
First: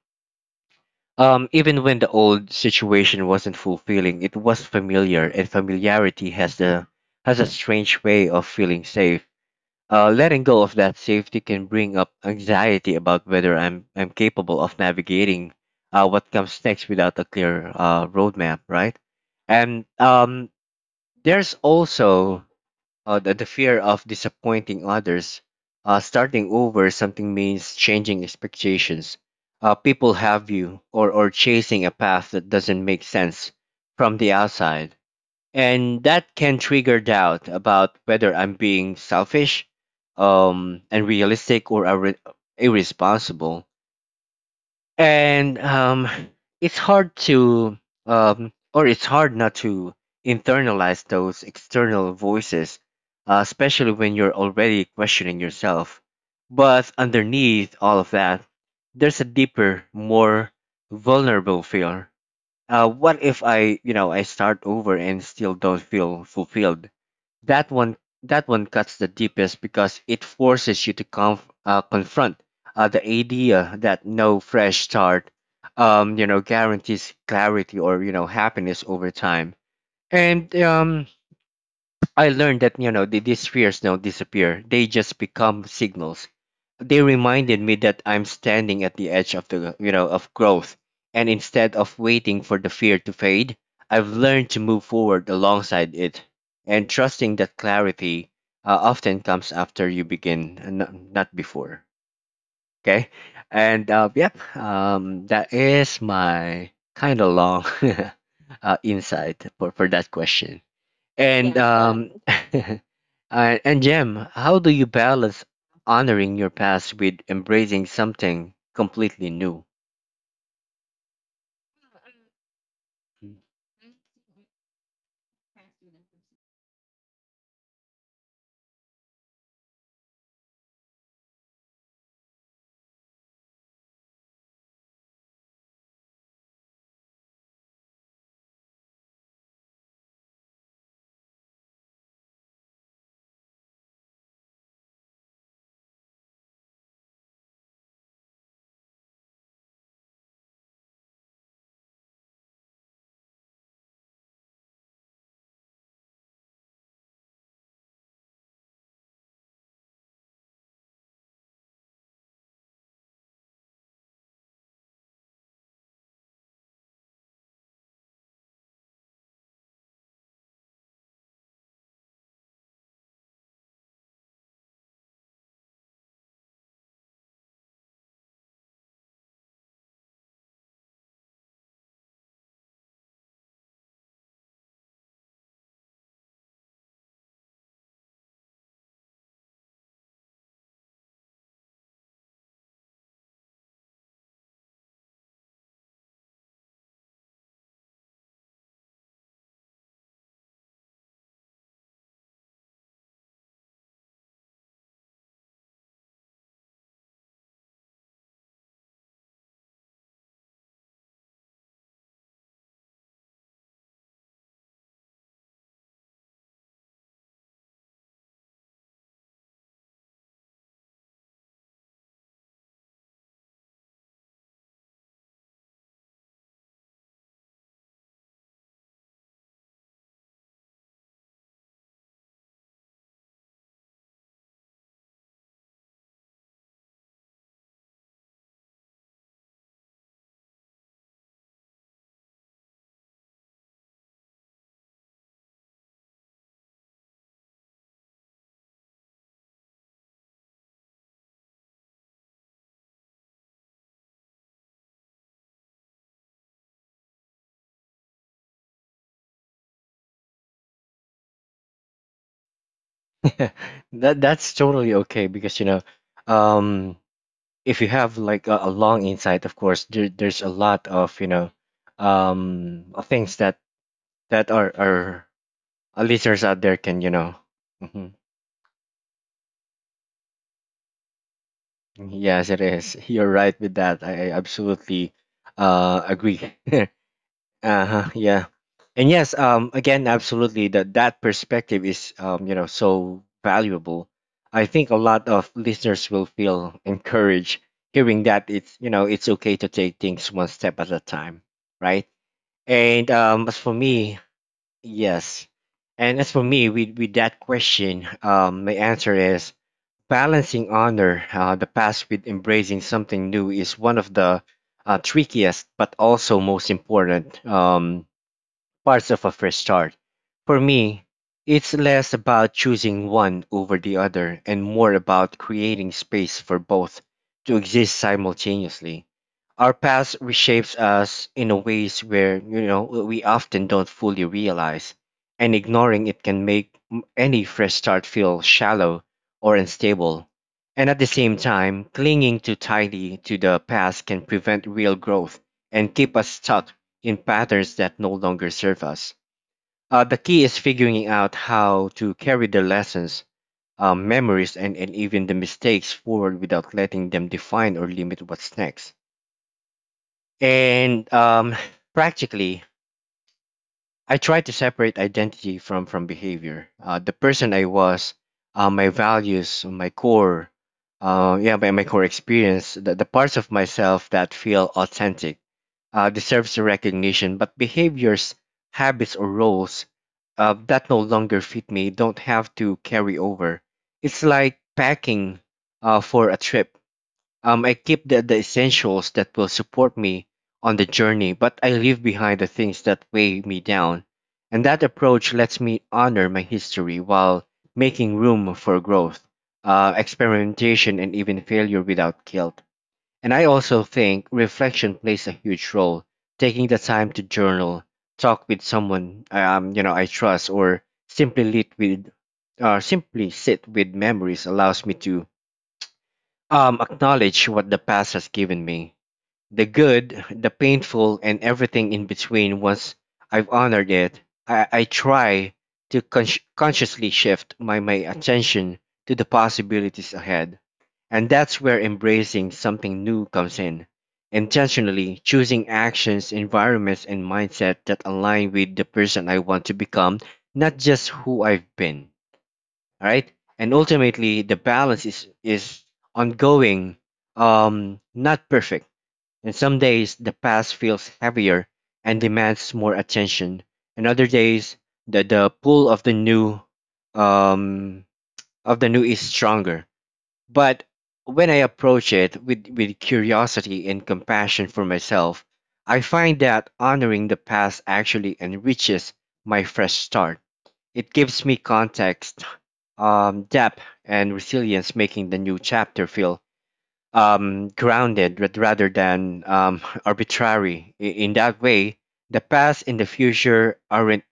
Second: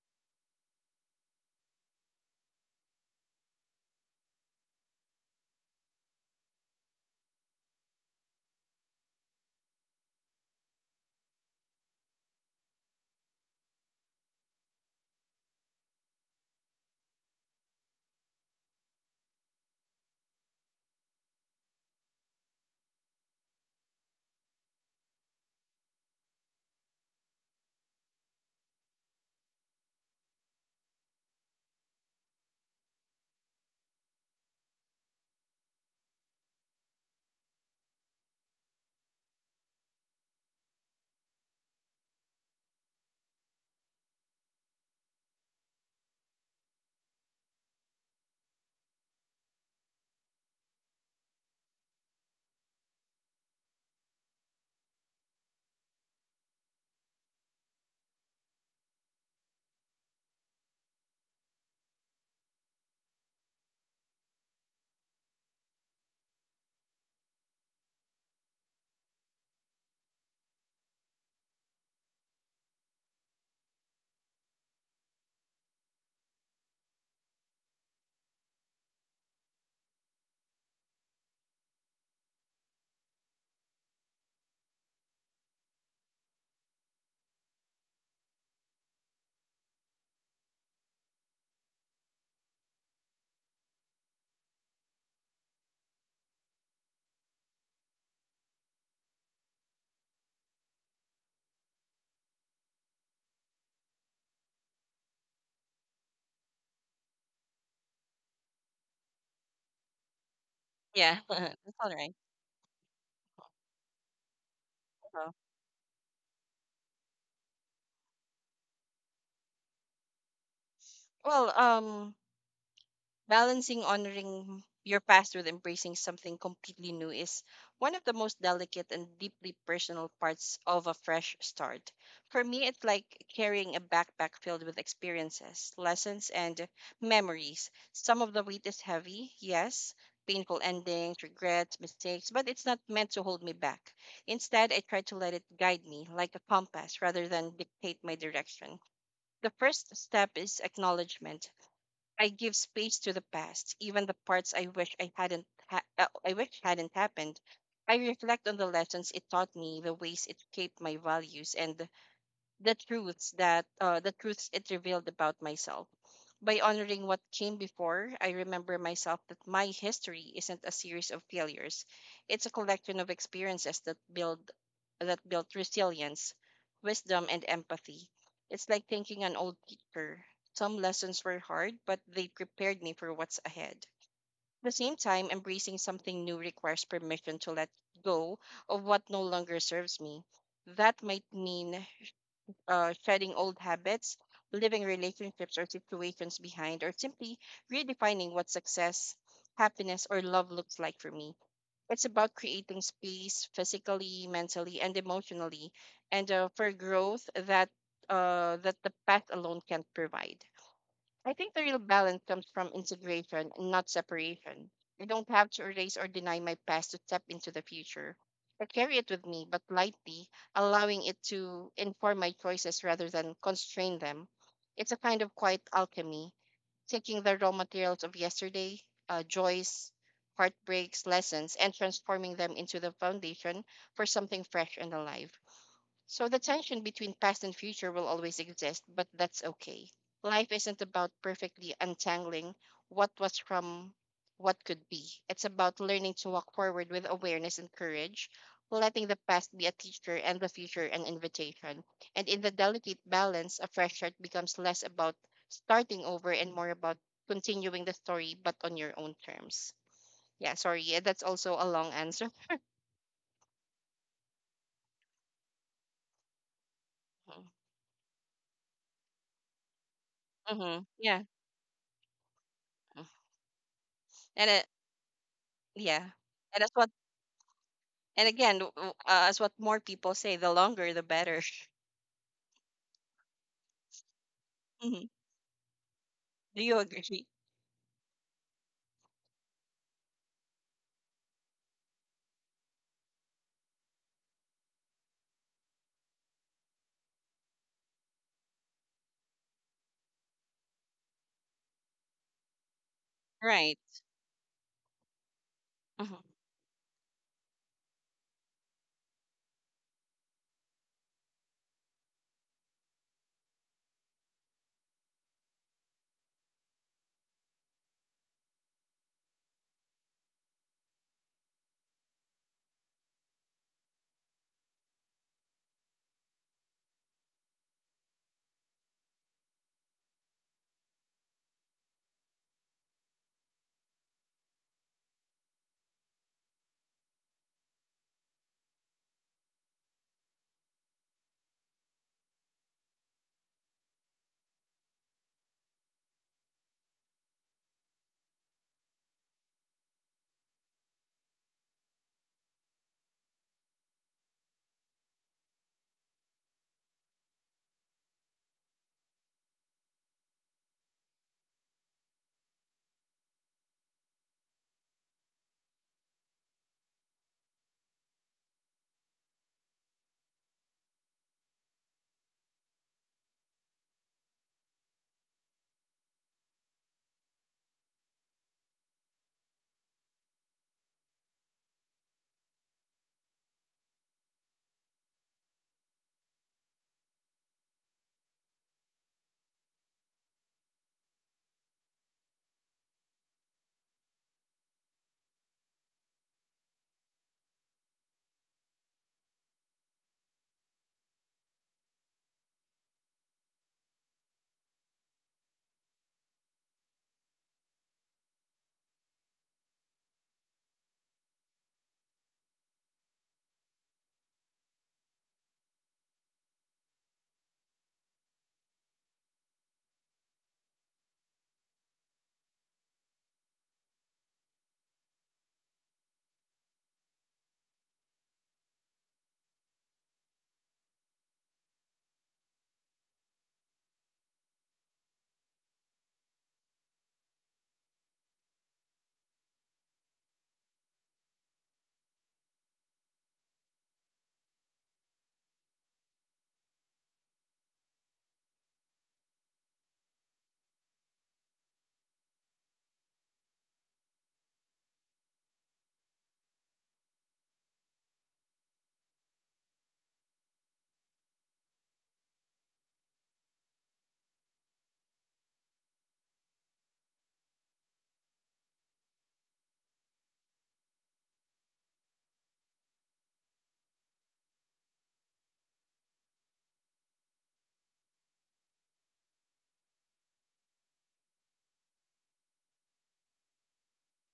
Even when the old situation wasn't fulfilling, it was familiar, and familiarity has a strange way of feeling safe. Letting go of that safety can bring up anxiety about whether I'm capable of navigating what comes next without a clear roadmap, right? And There's also the fear of disappointing others. Starting over something means changing expectations. People have you or chasing a path that doesn't make sense from the outside, and that can trigger doubt about whether I'm being selfish, unrealistic, or irresponsible. And it's hard to, or It's hard not to internalize those external voices, especially when you're already questioning yourself. But underneath all of that, there's a deeper, more vulnerable fear. What if I, you know, I start over and still don't feel fulfilled? That one, that one cuts the deepest because it forces you to confront the idea that no fresh start, guarantees clarity or you know happiness over time. And I learned that you know these fears don't disappear; they just become signals. They reminded me that I'm standing at the edge of the you know of growth, and instead of waiting for the fear to fade, I've learned to move forward alongside it and trusting that clarity often comes after you begin and not before. Okay. and Yep, that is my kind of long [laughs] insight for that question.
Yeah, [laughs]
And
that's all right.
[laughs] And Jem, how do you
Uh,
balance honoring your past with embracing something completely new?
Well, um, Balancing honoring your past with embracing something completely new is one of the most delicate and deeply personal parts of a fresh start. For me, it's like carrying a backpack filled with experiences, lessons, and memories. Some of the weight is heavy, yes, painful endings, regrets, mistakes, but it's not meant to hold me back. Instead, I try to let it guide me like a compass rather than dictate my direction. The first step is acknowledgement. I give space to the past, even the parts I wish I wish hadn't happened. I reflect on the lessons it taught me, the ways it shaped my values, and the truths it revealed about myself. By honoring what came before, I remember myself that my history isn't a series of failures. It's a collection of experiences that build that built resilience, wisdom, and empathy. It's like thanking an old teacher. Some lessons were hard, but they prepared me for what's ahead. At the same time, embracing something new requires permission to let go of what no longer serves me. That might mean shedding old habits, leaving relationships or situations behind, or simply redefining what success, happiness, or love looks like for me. It's about creating space physically, mentally, and emotionally, and for growth that that the path alone can't provide. I think the real balance comes from integration, not separation. I don't have to erase or deny my past to step into the future. I carry it with me, but lightly, allowing it to inform my choices rather than constrain them. It's a kind of quiet alchemy, taking the raw materials of yesterday, joys, heartbreaks, lessons, and transforming them into the foundation for something fresh and alive. So the tension between past and future will always exist, but that's okay. Life isn't about perfectly untangling what was from what could be. It's about learning to walk forward with awareness and courage, letting the past be a teacher and the future an invitation. And in the delicate balance, a fresh start becomes less about starting over and more about continuing the story, but on your own terms. Yeah, sorry. Yeah, that's also a long answer.
[laughs] That that's totally okay because you know, um, if you have like a long insight, of course, there, there's a
Mm-hmm.
lot
Yeah.
of you know, things that
And
that
it,
our
yeah.
our listeners
And
out
that's
there
what.
can you know. Hmm.
And again, as what more people say, the longer the better. [laughs]
Yes, it is. [laughs] You're right with that. I
Mhm.
absolutely agree.
Do you
[laughs]
agree?
Uh-huh, yeah. And yes, um, again, absolutely, that that perspective is you know so valuable. I think a lot of listeners will feel encouraged hearing that it's you know it's okay to take things one step at a time, right? And um, as
Right.
for me, yes.
Mhm.
And as for me with that question, um, my answer is balancing honor the past with embracing something new is one of the trickiest but also most important parts of a fresh start. For me, it's less about choosing one over the other and more about creating space for both to exist simultaneously. Our past reshapes us in a ways where you know we often don't fully realize, and ignoring it can make any fresh start feel shallow or unstable. And at the same time, clinging too tightly to the past can prevent real growth and keep us stuck in patterns that no longer serve us. The key is figuring out how to carry the lessons, memories, and even the mistakes forward without letting them define or limit what's next. And [laughs] [sighs] Practically, I try to separate identity from behavior. The person I was, my values, my core, yeah, my, my core experience, the parts of myself that feel authentic deserves recognition, but behaviors, habits, or roles that no longer fit me don't have to carry over. It's like packing for a trip. I keep the essentials that will support me on the journey, but I leave behind the things that weigh me down. And that approach lets me honor my history while making room for growth, experimentation, and even failure without guilt. And I also think reflection plays a huge role. Taking the time to journal, talk with someone you know I trust, or simply lit with, simply sit with memories allows me to acknowledge what the past has given me. The good, the painful, and everything in between. Once I've honored it, I try to consciously shift my attention to the possibilities ahead. And that's where embracing something new comes in. Intentionally choosing actions, environments, and mindset that align with the person I want to become, not just who I've been. All right? And ultimately, the balance is ongoing, not perfect, and some days, the past feels heavier and demands more attention, and other days, the pull of the new um, is stronger. But when I approach it with curiosity and compassion for myself, I find that honoring the past actually enriches my fresh start. It gives me context, depth, and resilience, making the new chapter feel grounded but rather than [laughs] arbitrary. In that way, the past and the future aren't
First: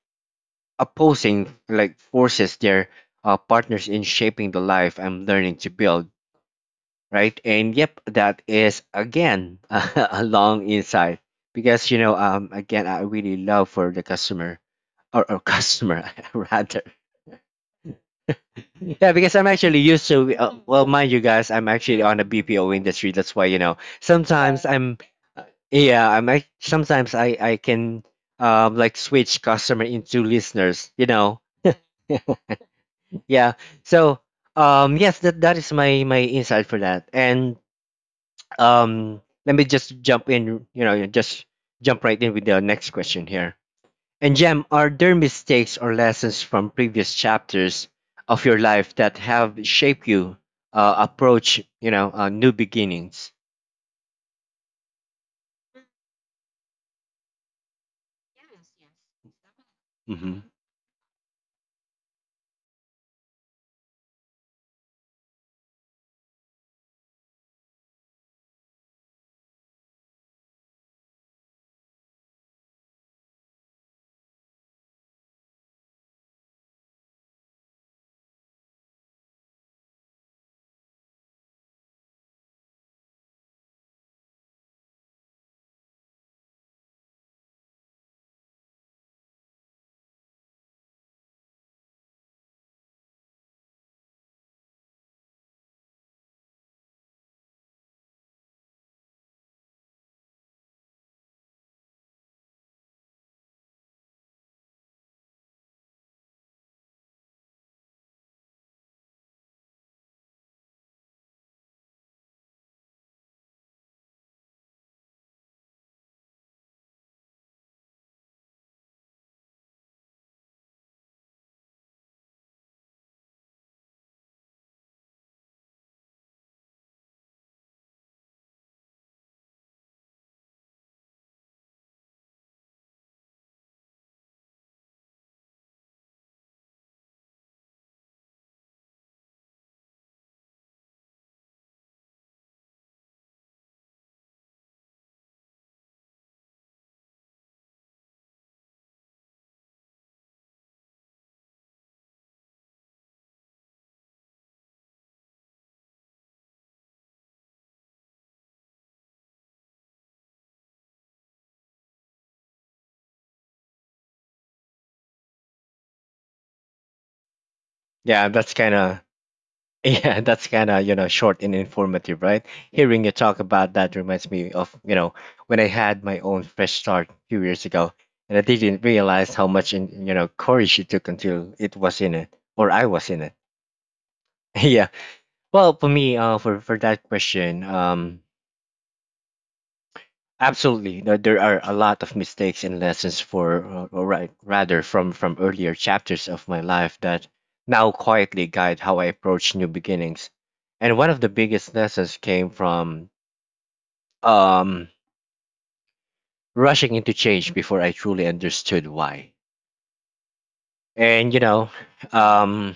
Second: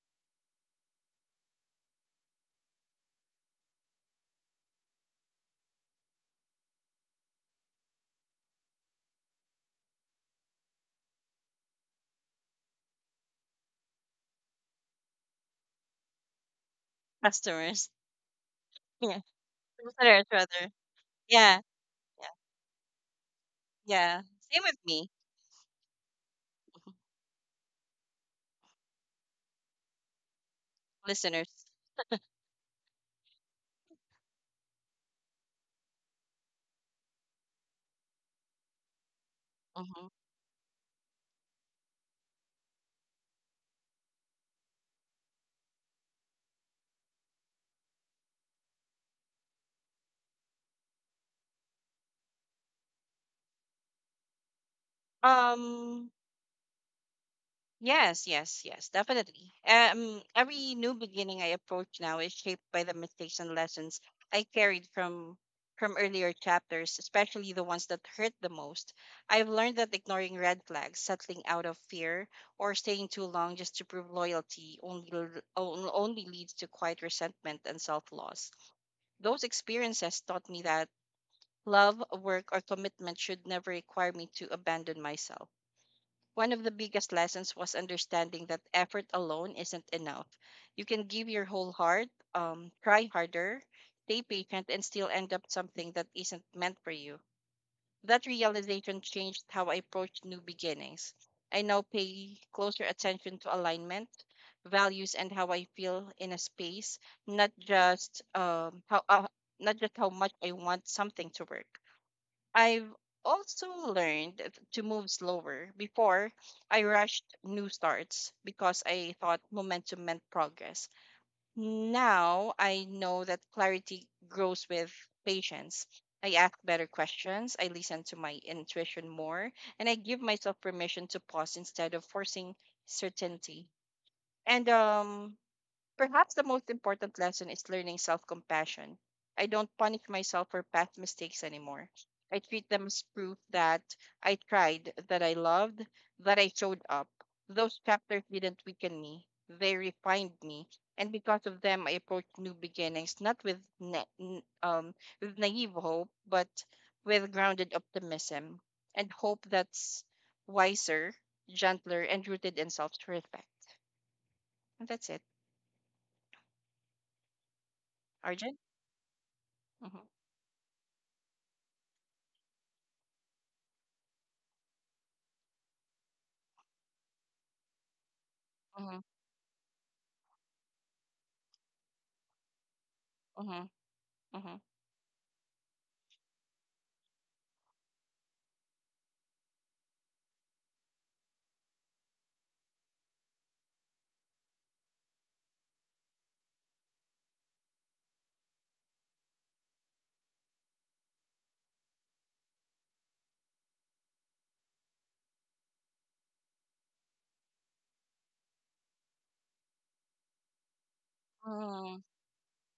opposing like forces; they're partners in shaping the life I'm learning to build. Right, and yep, that is again [laughs] a long insight because you know, again, I really love for the customer or customer [laughs] rather.
Customers. [laughs]
Yeah,
Yeah.
because I'm actually used
Listeners,
to.
rather.
Well, mind you guys,
Yeah.
I'm actually on the
Yeah.
BPO industry. That's why you know
Yeah. Same
sometimes
with
I'm.
me,
uh, Yeah, I'm. Sometimes I can like switch customer into listeners. You know.
listeners.
[laughs] Yeah. So um, yes, that that is my my insight for that. And um let me just
hmm
jump in. You know, just jump right in with the next question here. And Gem, are there mistakes or lessons from previous chapters of your life that have shaped you approach, you know, new beginnings?
Um, Yes, yes, yes, definitely.
Hmm.
Every new beginning I approach now is shaped by the mistakes and lessons I carried from earlier chapters, especially the ones that hurt the most. I've learned that ignoring red flags, settling out of fear, or staying too long just to prove loyalty only leads to quiet resentment and self-loss. Those experiences taught me that love, work, or commitment should never require me to abandon myself. One of the biggest lessons was understanding that effort alone isn't enough. You can give your whole heart, try harder, stay patient, and still end up something that isn't meant for you. That realization changed how I approach new beginnings. I now pay closer attention to alignment, values, and how I feel in a space, not just um, how uh, not just how much I want something to work. I've also to move slower. Before, I rushed new starts because I thought momentum meant progress. Now, I know that clarity grows with patience. I ask better questions, I listen to my intuition more, and I give myself permission to pause instead of forcing certainty. And Perhaps the most important lesson is learning self compassion. I don't punish myself for past mistakes anymore. I treat them as proof that I tried, that I loved, that I showed up. Those chapters didn't weaken me, they refined me. And because of them, I approach new beginnings, not with, na- n- with naive hope, but with grounded optimism and hope that's wiser, gentler, and rooted in self respect. And that's it.
Yeah, that's
Arjun?
kind of [laughs]
hmm
yeah, that's kind of you know short and informative, right? Hearing you talk about that reminds me of you know when I had my own fresh start a few years ago, and I didn't realize how much in, you know courage it took until it was in it or I was in it.
Mhm,
[laughs]
mhm,
Yeah. Well, for me, for that question, absolutely. There are a lot of mistakes and lessons for, or right, rather from earlier chapters of my life that now quietly guide how I approach new beginnings. And one of the biggest lessons came from um, rushing into change before I truly understood why. And you know,
mhm,
um,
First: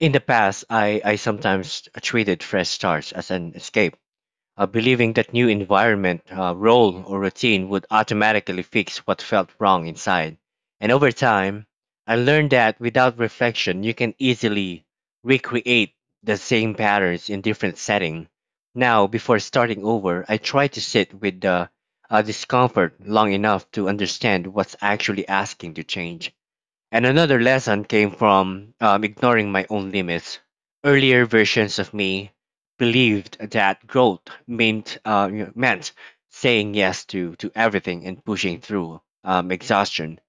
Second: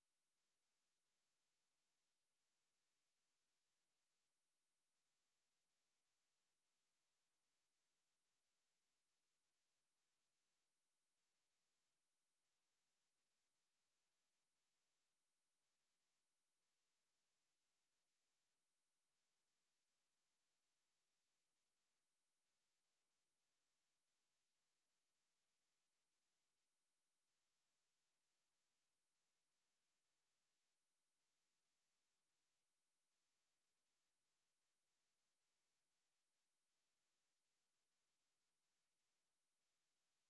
in the past, I sometimes treated fresh starts as an escape, believing that new environment, role, or routine would automatically fix what felt wrong inside. And over time, I learned that without reflection, you can easily recreate the same patterns in different setting. Now, before starting over, I try to sit with the discomfort long enough to understand what's actually asking to change. And another lesson came from ignoring my own limits. Earlier versions of me believed that growth meant meant saying yes to everything and pushing through exhaustion.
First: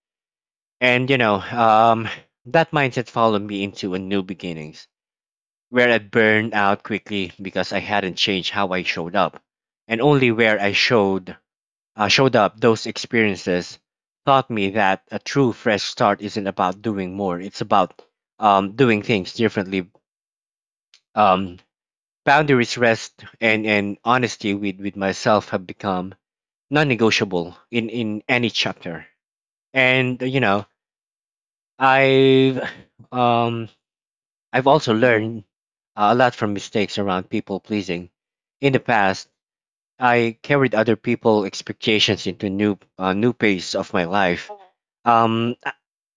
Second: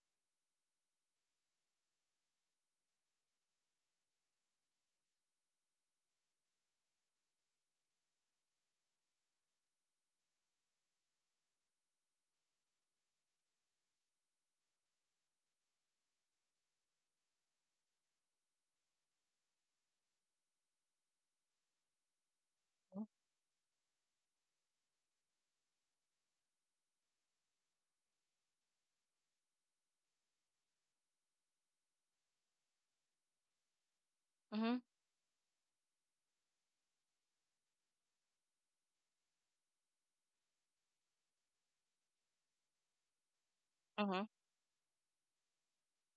And you know that mindset followed me into a new beginnings where I burned out quickly because I hadn't changed how I showed up, and only where I showed showed up. Those experiences taught me that a true fresh start isn't about doing more. It's about doing things differently. Um, Boundaries, rest, and honesty with myself have become non negotiable in any chapter. And, you know, I've, um, I've
mhm,
also learned a lot from mistakes around people pleasing. In the past, I carried other people's expectations into new new phase of my
mhm.
life. Um, uh,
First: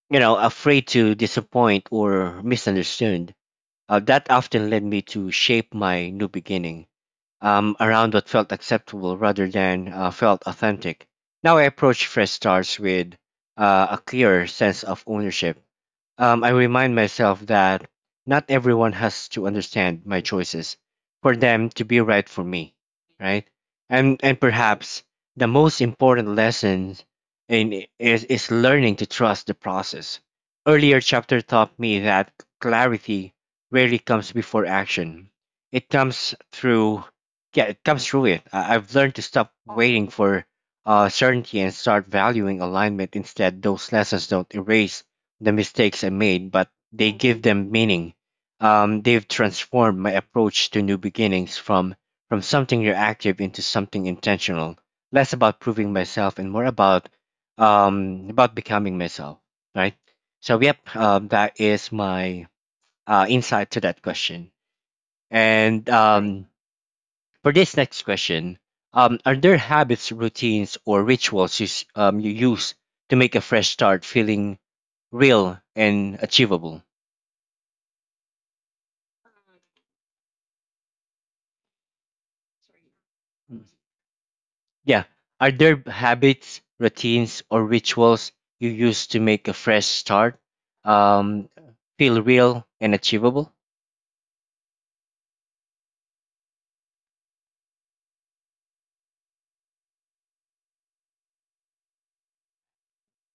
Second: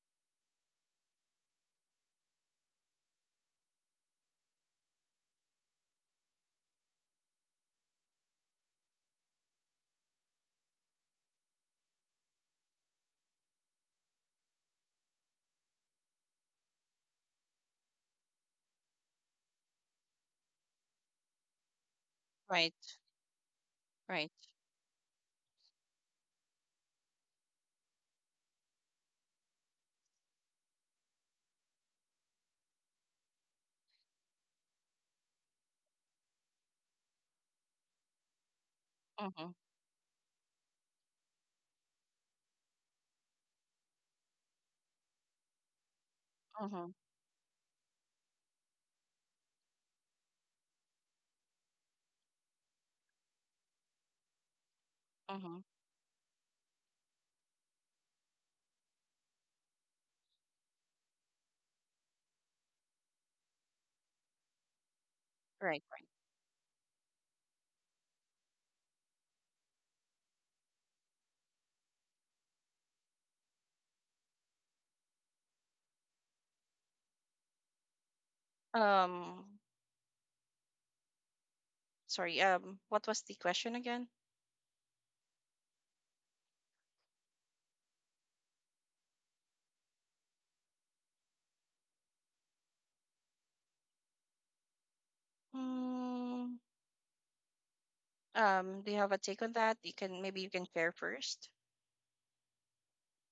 you know, afraid to disappoint or misunderstood. That often led me to shape my new beginning around what felt acceptable rather than felt authentic. Now I approach fresh starts with a clear sense of ownership. I remind myself that not everyone has to understand my choices for them to be right for
Right,
me, right?
right.
And perhaps the most important lesson in is learning to trust the process. Earlier chapter taught me that clarity rarely comes before action. It comes through, yeah, it comes through it. I've learned to
Mhm,
stop waiting for certainty and start valuing alignment instead. Those lessons don't erase the mistakes I made, but
mhm,
they give them meaning. They've transformed my approach to new beginnings from something reactive into something intentional. Less
mhm.
about proving myself and more about becoming myself, right? So yep, that is my insight to that question.
Right,
And right.
right.
Um, for this next question, are there habits, routines, or rituals you, you use to make a fresh start feeling real and achievable?
Um, sorry. What was the
Mm.
question again?
Yeah. Are there habits, routines, or rituals you use to make a fresh start um, feel real and achievable?
Mm, do you have a take on that? You can maybe you can share first.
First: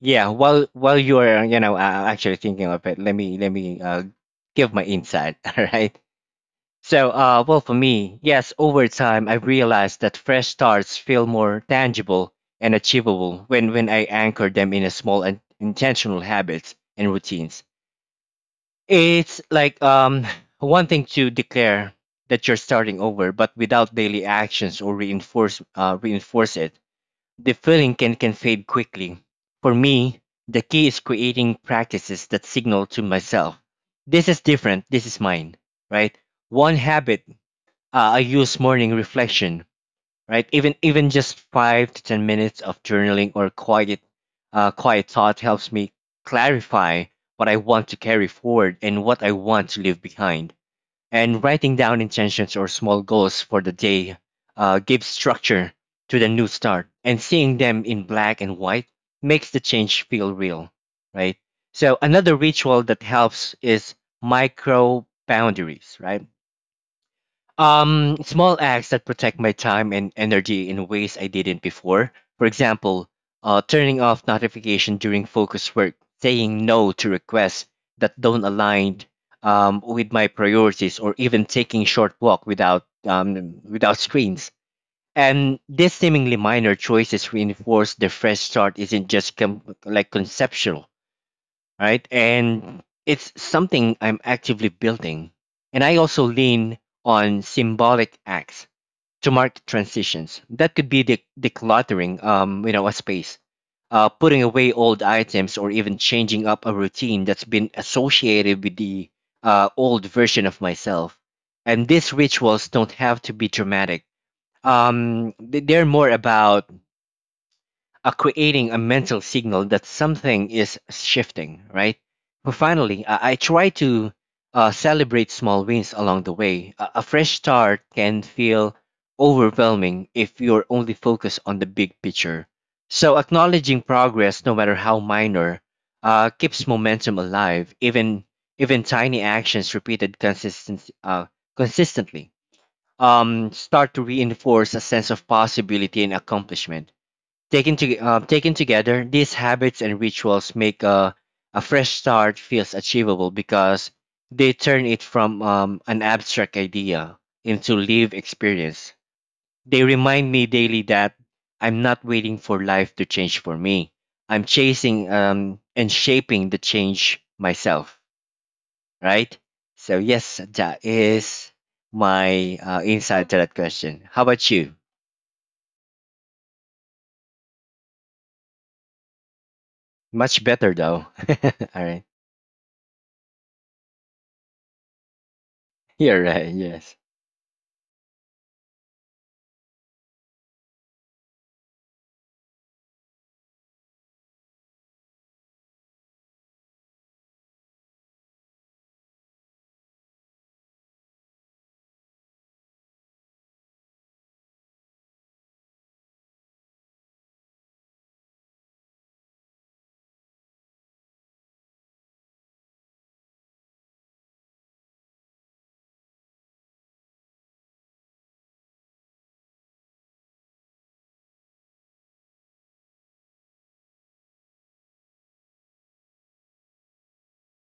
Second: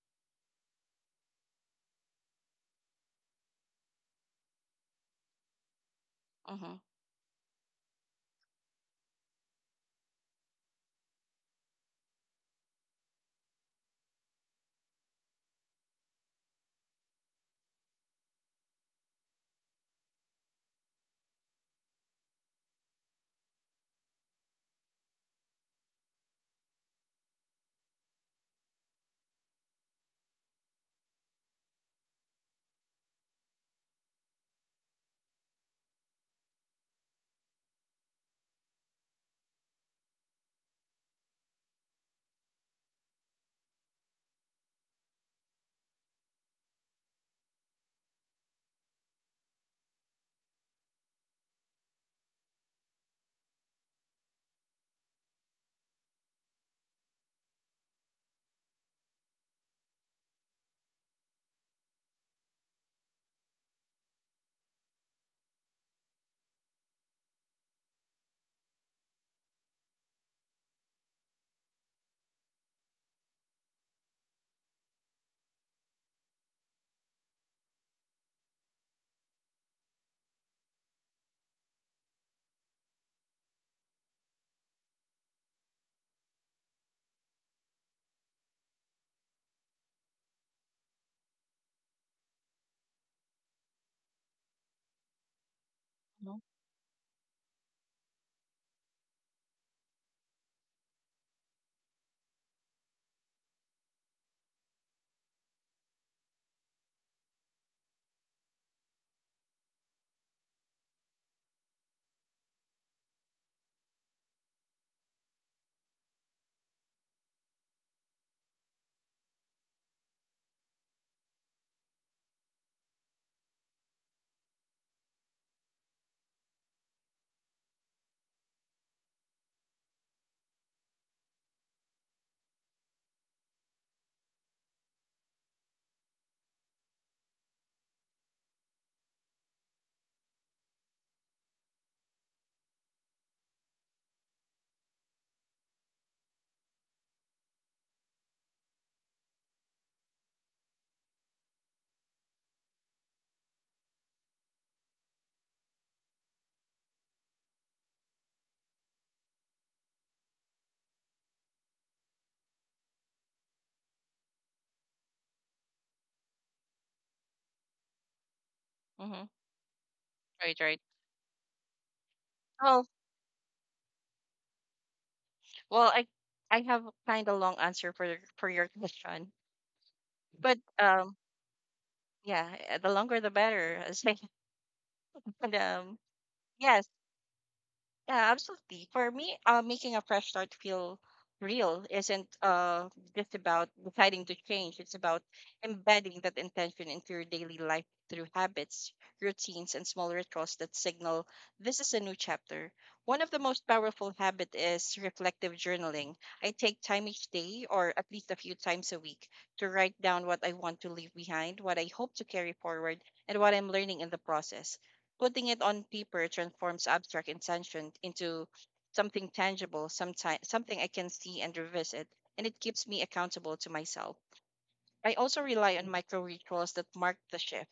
Yeah. While you are you know actually thinking of it, let me give my insight. [laughs] All right.
Mhm,
So, well, for me, yes, over time, I realized that fresh starts feel more tangible and achievable when I anchor them in a small and intentional habits and routines. It's like [laughs] [sighs] one thing to declare that you're starting over, but without daily actions or reinforce it, the feeling can fade quickly. For me, the key is creating practices that signal to myself, this is different, this is mine, right? One habit I use morning reflection. Right? Even just 5 to 10 minutes of journaling or quiet thought helps me clarify what I want to carry forward and what I want to leave behind. And writing down intentions or small goals for the day gives structure to the new start. And seeing them in black and white makes the change feel real, right? So another ritual that helps is micro boundaries, right? Small acts that protect my time and energy in ways I didn't before. For example, turning off notification during focus work, saying no to requests that don't align with my priorities, or even taking short walk without without screens. And these seemingly minor choices reinforce the fresh start isn't just like conceptual, right? And it's something I'm actively building. And I also
mhm,
lean on symbolic acts to mark transitions. That could be decluttering, you know, a space, putting away old items, or even changing up a routine that's been associated with the old version of myself. And these rituals don't have to be dramatic. They're more about creating a mental signal that something is shifting, right? But finally, I try to celebrate small wins along the way. A fresh start can feel overwhelming if you're only focused on the big picture. So, acknowledging progress, no matter how minor, keeps momentum alive. Even tiny actions repeated consistently start to reinforce a sense of possibility and accomplishment. Taken together, these habits and rituals make a fresh start feels achievable because they turn it from an abstract idea into lived experience. They remind me daily that I'm not waiting for life to change for me. I'm chasing and shaping the change myself,
mhm.
right? So, yes,
Right, right.
that is my
Oh,
insight to that question. How about you?
well, I have kind of long answer for for your question,
Much
but
better, though. [laughs] All right.
yeah, the longer the better. [laughs] As I, and, um,
You're right.
yes,
Yes.
yeah, absolutely. For me, making a fresh start feel real isn't just about deciding to change. It's about embedding that intention into your daily life through habits, routines, and small rituals that signal this is a new chapter. One of the most powerful habit is reflective journaling. I take time each day, or at least a few times a week, to write down what I want to leave behind, what I hope to carry forward, and what I'm learning in the process, putting it on paper transforms abstract intention into something something I can see and revisit, and it keeps me accountable to myself. I also rely on micro rituals that mark the shift.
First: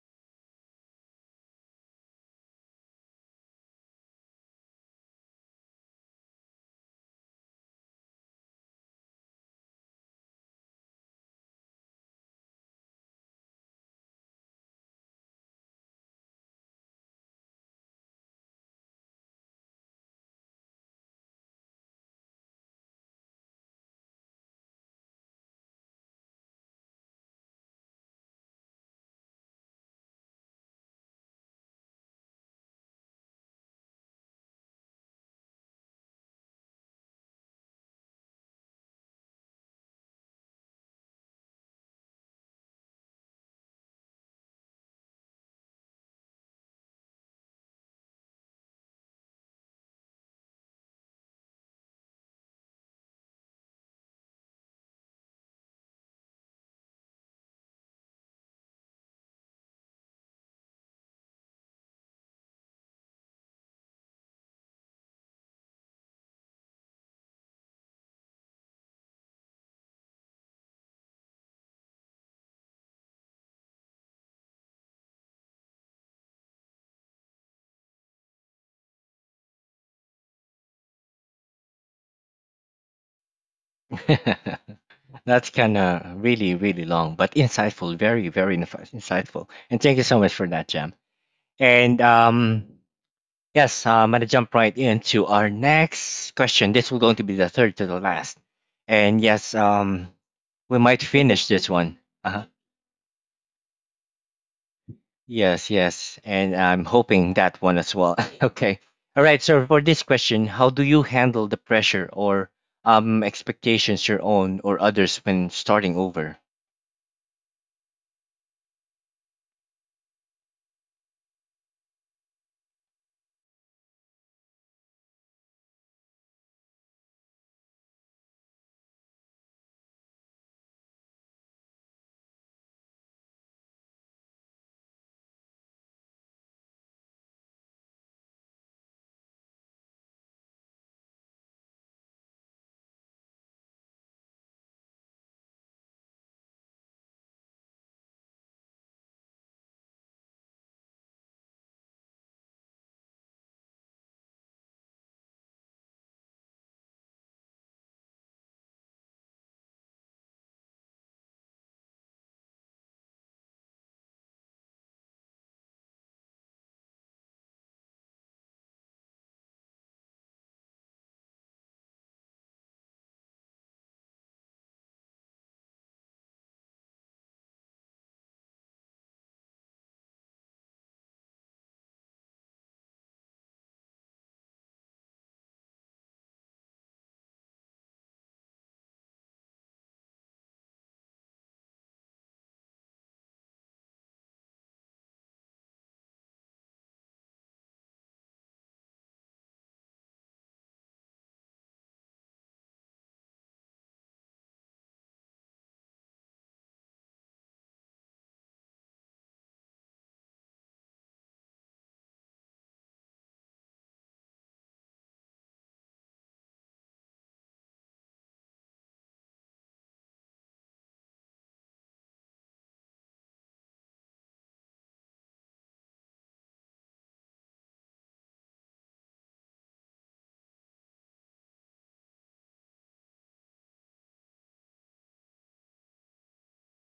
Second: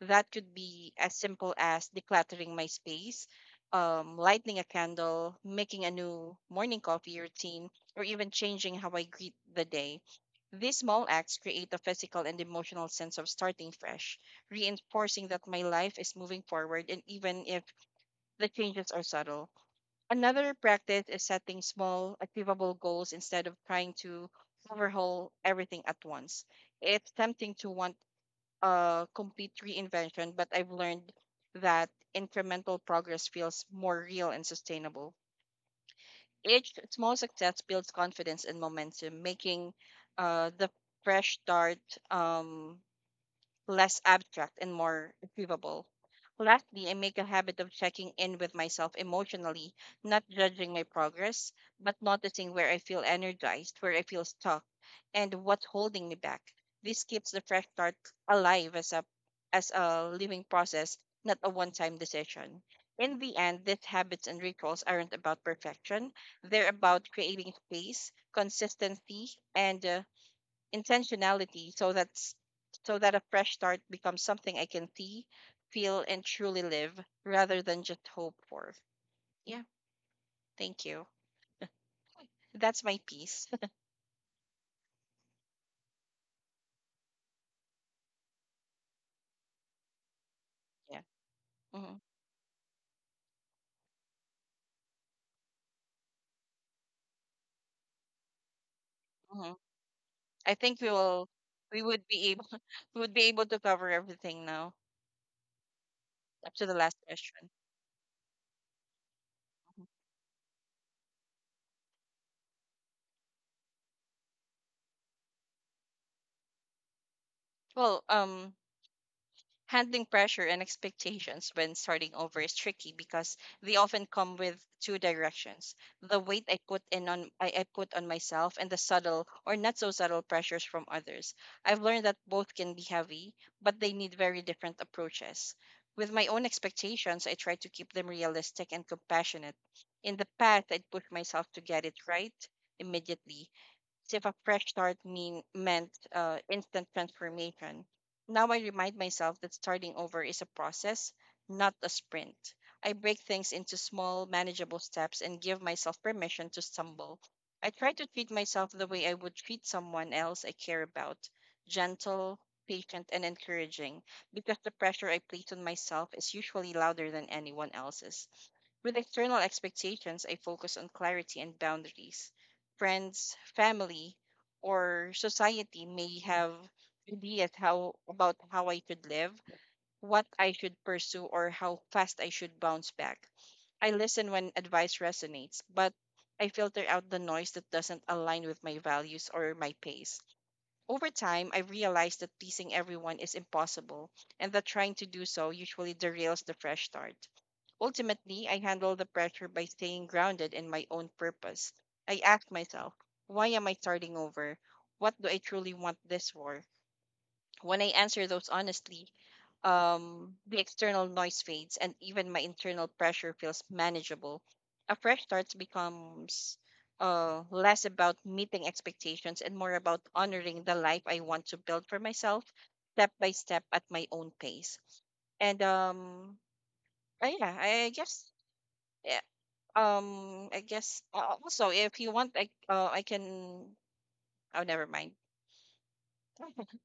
That could be as simple as decluttering my space, lighting a candle, making a new morning coffee routine, or even changing how I greet the day. These small acts create a physical and emotional sense of starting fresh, reinforcing that my life is moving forward, and even if the changes are subtle. Another practice is setting small, achievable goals instead of trying to overhaul everything at once. It's tempting to want a complete reinvention, but I've learned that incremental progress feels more real and sustainable. Each small success builds confidence and momentum, making the fresh start um, less abstract and more achievable. Lastly, I make a habit of checking in with myself emotionally, not judging my progress, but noticing where I feel energized, where I feel stuck, and what's holding me back. This keeps the fresh start alive as a living process, not a one-time decision. In the end, these habits and rituals aren't about perfection. They're about creating space, consistency, and intentionality, so that a fresh start becomes something I can see, feel, and truly live rather than just hope for. Yeah, thank you. That's my piece.
[laughs] That's kind of really, really long, but insightful. Very, very insightful. And thank you so much for that,
[laughs]
Jam.
Yeah. hmm
And yes, I'm going to jump right into our next question. This will going to be the third to the last. And
hmm
yes,
I
we
think we
might
will
finish this
we
one.
would be
Uh-huh.
able we would be able to cover everything now
Yes, yes.
up
And
to the
I'm
last
hoping
question.
that one as well. [laughs] Okay. All right. So for
Mm-hmm.
this question, how do you handle the pressure or expectations your own or others when starting over?
Well, um, Handling pressure and expectations when starting over is tricky because they often come with two directions. The weight I put on myself and the subtle or not so subtle pressures from others. I've learned that both can be heavy, but they need very different approaches. With my own expectations, I try to keep them realistic and compassionate. In the past, I'd push myself to get it right immediately, as if a fresh start meant instant transformation. Now I remind myself that starting over is a process, not a sprint. I break things into small, manageable steps and give myself permission to stumble. I try to treat myself the way I would treat someone else I care about, gentle, patient, and encouraging, because the pressure I place on myself is usually louder than anyone else's. With external expectations, I focus on clarity and boundaries. Friends, family, or society may have ideas how about how I should live, what I should pursue, or how fast I should bounce back. I listen when advice resonates, but I filter out the noise that doesn't align with my values or my pace. Over time, I realized that pleasing everyone is impossible, and that trying to do so usually derails the fresh start. Ultimately, I handle the pressure by staying grounded in my own purpose. I ask myself, why am I starting over? What do I truly want this for? When I answer those honestly, the external noise fades and even my internal pressure feels manageable. A fresh start becomes less about meeting expectations and more about honoring the life I want to build for myself step by step at my own pace. And yeah, I guess yeah, also if you want, I can. Oh, never mind. [laughs]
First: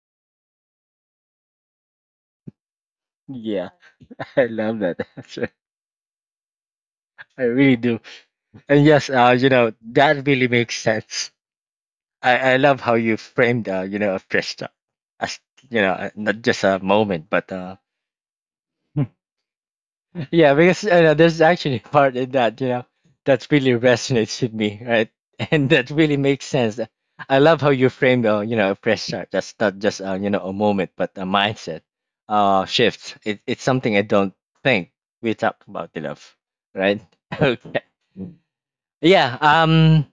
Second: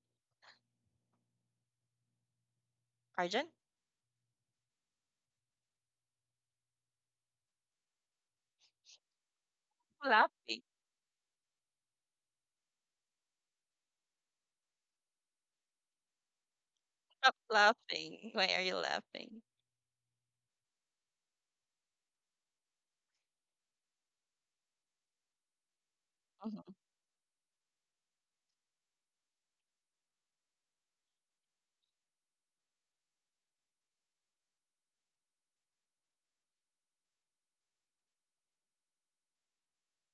Arjun,
Yeah. [laughs] I love that [laughs] answer. I really do. And yes, you know, that really
laughing,
makes sense. I love how you framed, you know, a fresh start as, you know, not just a moment,
stop
but
laughing. Why are you laughing?
[laughs] yeah, because you know, there's actually a part in that, you know, that really resonates with me, right? [laughs] And that really makes
Mm-hmm,
sense. I love how you framed, you know, a fresh start. That's not just, you know, a moment, but a mindset shift. It's something I don't think we talk about enough, right? [laughs] Okay. Yeah.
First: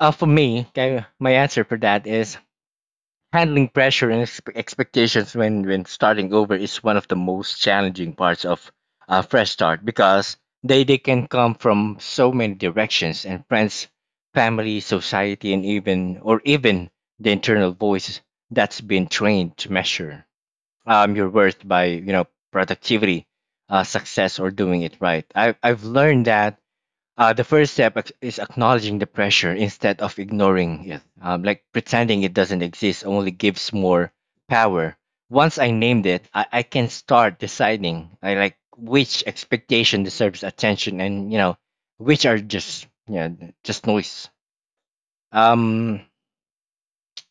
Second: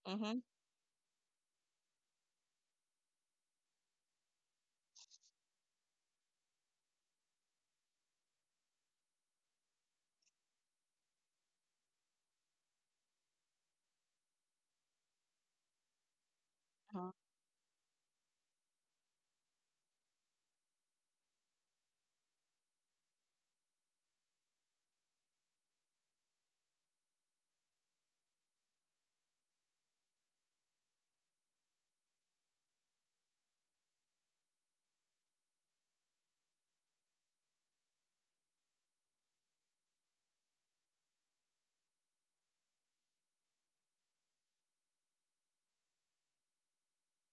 For
mm-hmm.
me, okay, my answer for that is handling pressure and expectations when starting over is one of the most challenging parts of a fresh start because they can come from so many directions and friends, family, society, and even the internal voice that's been trained to measure your worth by you know productivity, success, or doing it right. I've learned that uh, the first step is acknowledging the pressure instead of ignoring it. Like pretending it doesn't exist only gives more power. Once I named it, I can start deciding. I like which expectation deserves attention, and you know, which are just yeah, just noise. Um,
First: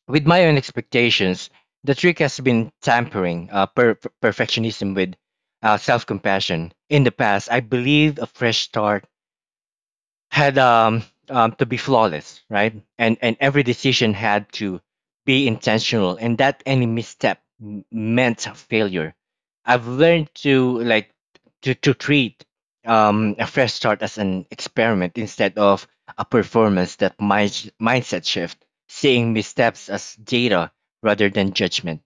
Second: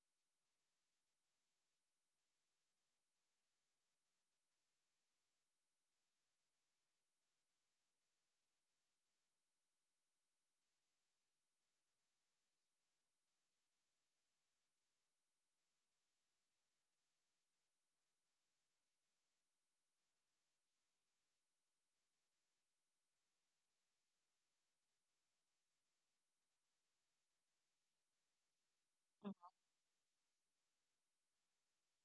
with my own expectations, the trick has been tampering perfectionism with self-compassion. In the past, I believed a fresh start had to be flawless, right? And every decision had to be intentional, and that any meant failure. I've learned to like to treat a fresh start as an experiment instead of a performance. That mindset shift, seeing
Mhm.
missteps as data rather than judgment,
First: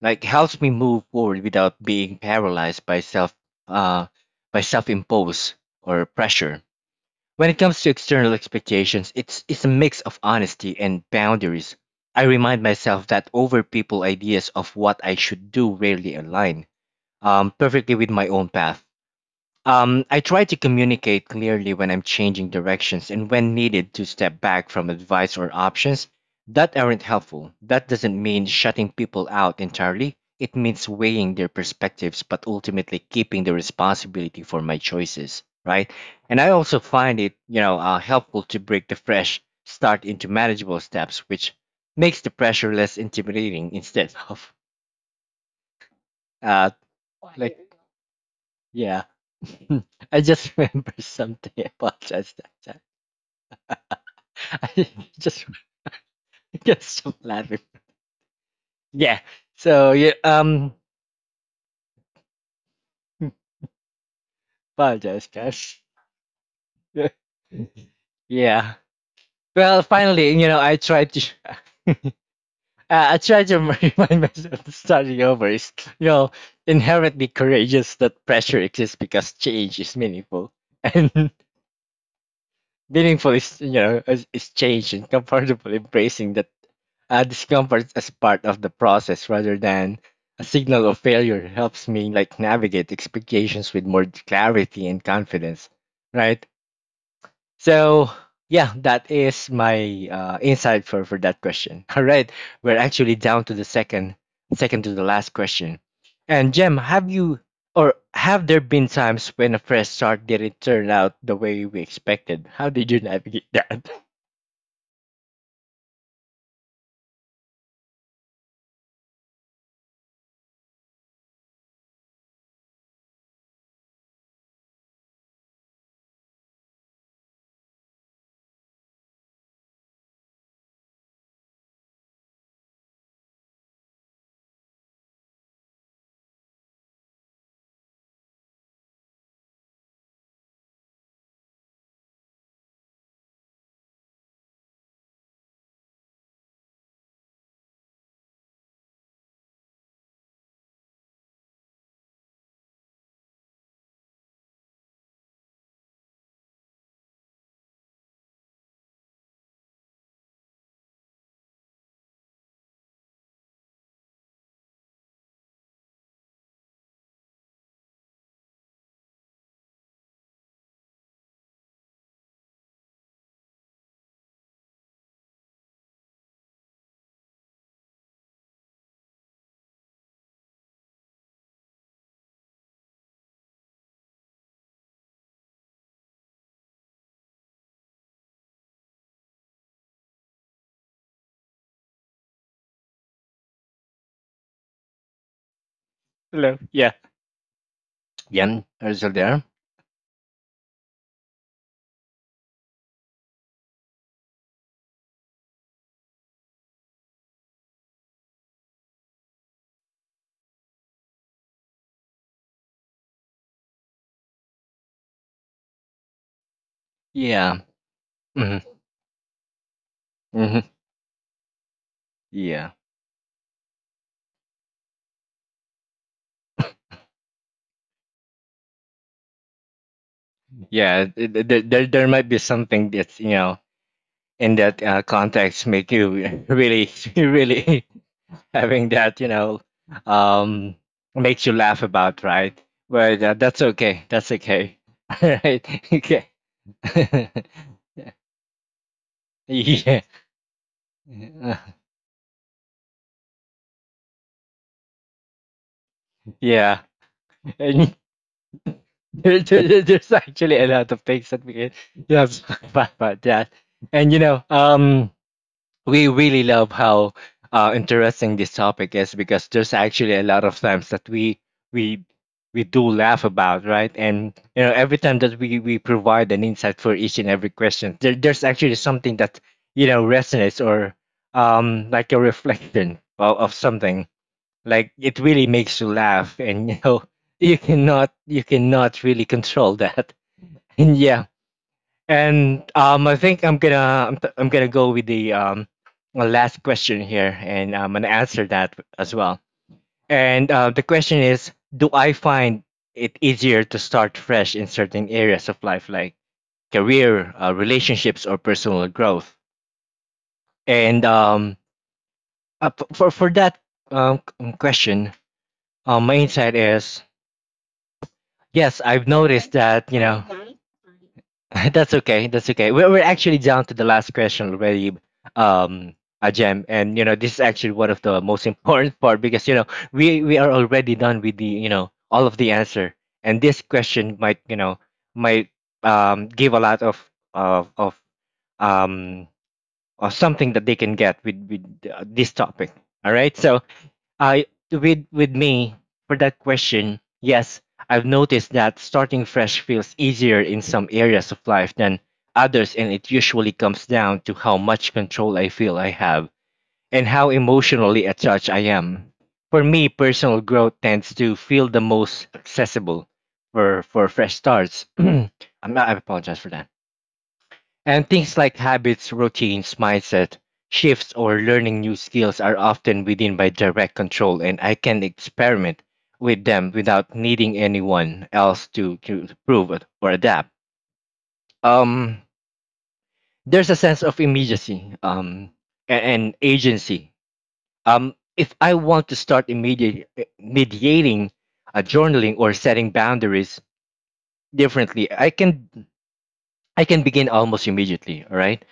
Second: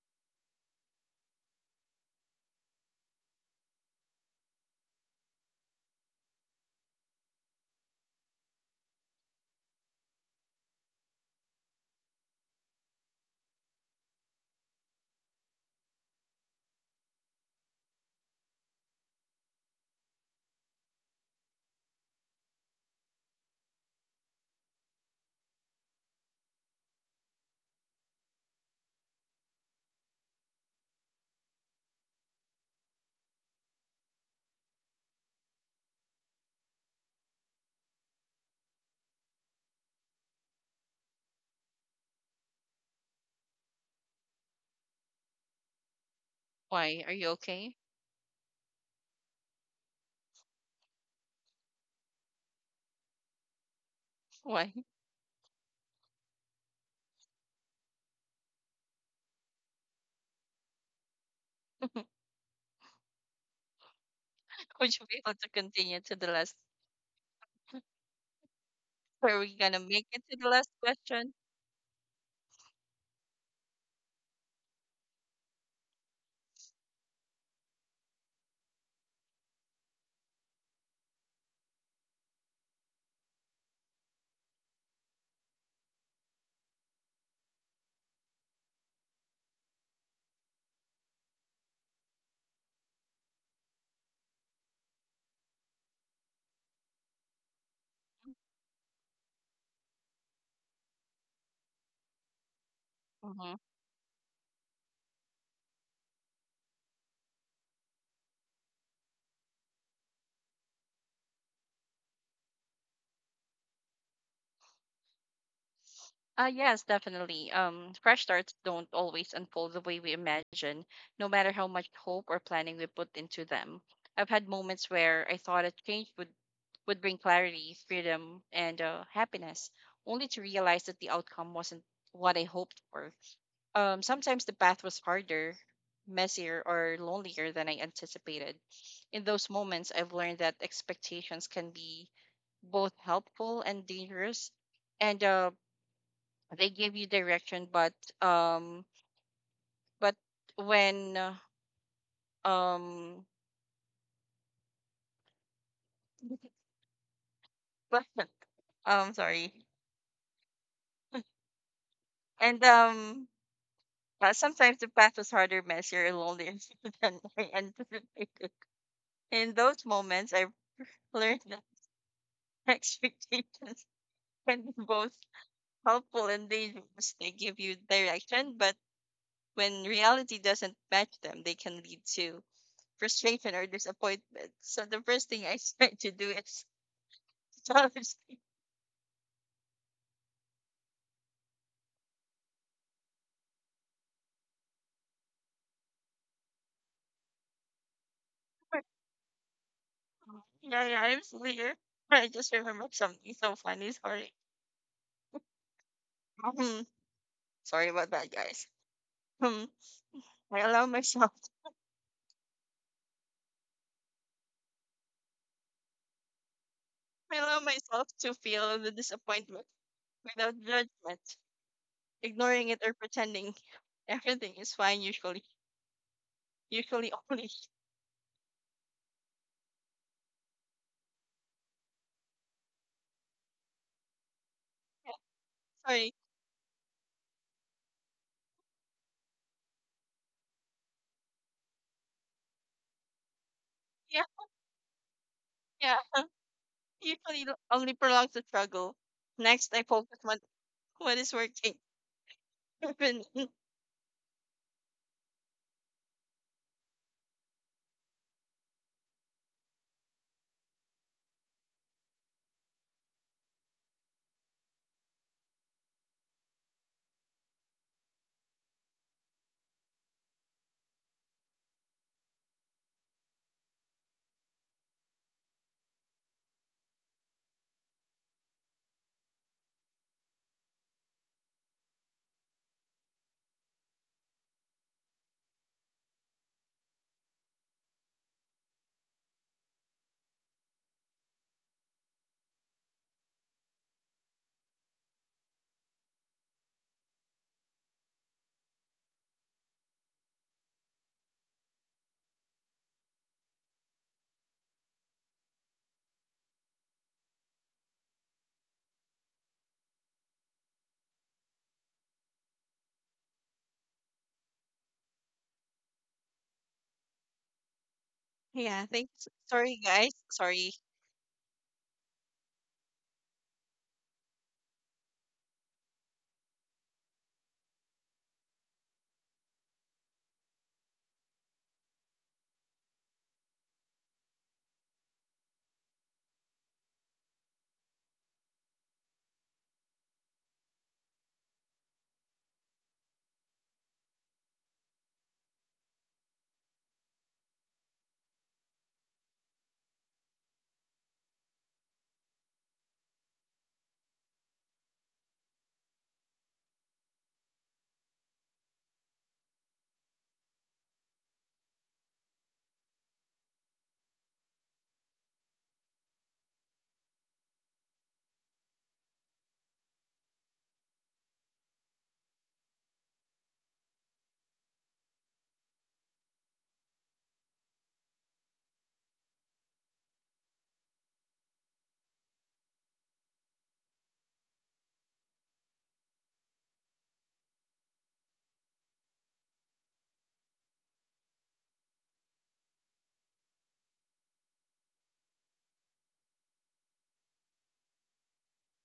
like helps me move forward without being paralyzed uh, by self imposed or pressure. When it comes to external expectations, it's a mix of honesty and boundaries. I remind myself that over people ideas of what I should do rarely align perfectly with my own path. I try to communicate clearly when I'm changing directions and when needed to step back from advice or options that aren't helpful. That doesn't mean shutting people out entirely. It means weighing their perspectives, but ultimately keeping the responsibility for my choices, right? And I also find it, you know, helpful to break the fresh start into manageable steps, which makes the pressure less intimidating instead of uh,
Why? Are you
like
okay?
yeah. [laughs] I just remember something. I apologize that time.
Why?
[laughs] I just [laughs] get some laughing. Yeah. So yeah, um
[laughs]
hmm,
Would you be
apologize
able to
guys.
continue to the last?
[laughs] Yeah. Yeah.
Are we gonna
Well
make it
finally,
to
you
the
know,
last
I tried to
question?
[laughs] I tried to [laughs] remind myself that starting over is, you know, inherently courageous that pressure exists because change is meaningful. [laughs] And meaningful is you know is change and [laughs] comfortable embracing that discomfort as part of the process rather than a signal of failure helps me like navigate expectations with more clarity and confidence, right? So yeah, that is my insight for that question. [laughs] All right, we're actually down to
Mm-hmm.
the second to the last question. And Jem, have you or have there been times when a fresh start didn't turn out the way we expected? How did you navigate that?
Yes, definitely. Fresh starts don't always unfold the way we imagine, no matter how much hope or planning we put into them. I've had moments where I thought a change would bring clarity, freedom, and happiness, only to realize that the outcome wasn't what I hoped for. Sometimes the path was harder, messier, or lonelier than I anticipated. In those moments, I've learned that expectations can be both helpful and dangerous, and they give you direction, um, but when um, [laughs] but sorry, and sometimes the path was harder, messier, and lonelier [laughs] than I anticipated. In those moments, I've learned that [laughs] expectations can be both helpful and dangerous. They give you direction, but when reality doesn't match them, they can lead to frustration or disappointment. So the first thing I [laughs] try to do is challenge people.
[laughs] Hello. Yeah. Jem, are
[laughs]
you still there?
Yeah, yeah, I'm still here. I just remembered something so funny. Sorry. Um, sorry about that, guys. Um, I allow myself. [laughs] I allow
Yeah.
myself to
Hmm.
feel the disappointment without
Hmm.
judgment, ignoring it
Yeah.
or pretending everything is fine. Usually only
Yeah. There, there might be something that's you know in that context
[laughs]
make
sorry.
you [laughs] really [laughs] really [laughs] having that you know um makes you laugh about, right? But that's okay,
Yeah,
that's okay. [laughs] All right.
yeah.
Okay. [laughs]
Usually only prolongs the struggle. Next, I
Yeah.
focus on what is
Uh,
working. [laughs] Even-
yeah. And [laughs] there, there's actually a lot of things that we can [laughs] you have to talk about that, and you know we really love how interesting this topic is because there's actually a lot of times that we we do laugh about, right? And you know every time that we provide an insight for each and every question there, there's actually something that you know resonates or like a reflection of something, like it really makes you laugh and you know [laughs] you cannot really control that. [laughs] And yeah. And I think I'm gonna go with the last question here, and I'm gonna answer that as well. And the question is, do I find it easier to start fresh in certain areas of life, like career, relationships, or personal growth? And for that question, my insight is
yeah,
yes, I've
thanks.
noticed
Sorry,
that you
guys.
know.
Sorry,
[laughs] That's okay. That's okay. We're actually down to the last question already, um, Ajem. And you know, this is actually one of the most important part because you know we are already done with the you know all of the answer, and this question might you know might give a lot of of of um of something that they can get with this topic. All right. So I with me for that question, yes, I've noticed that starting fresh feels easier in some areas of life than others, and it usually comes down to how much control I feel I have and how emotionally attached I am. For me, personal growth tends to feel the most accessible for fresh starts. [clears throat] I'm not, I apologize for that. And things like habits, routines, mindset, shifts, or learning new skills are often within my direct control, and I can experiment with them without needing anyone else to prove it or adapt. Um, there's a sense of immediacy and agency. If I want to start mediating journaling or setting boundaries differently, I can begin almost immediately, all right?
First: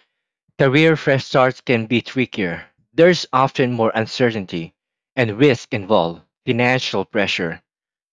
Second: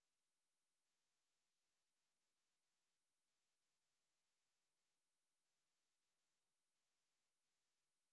Career fresh starts can be trickier; there's often more uncertainty and risk involved, financial pressure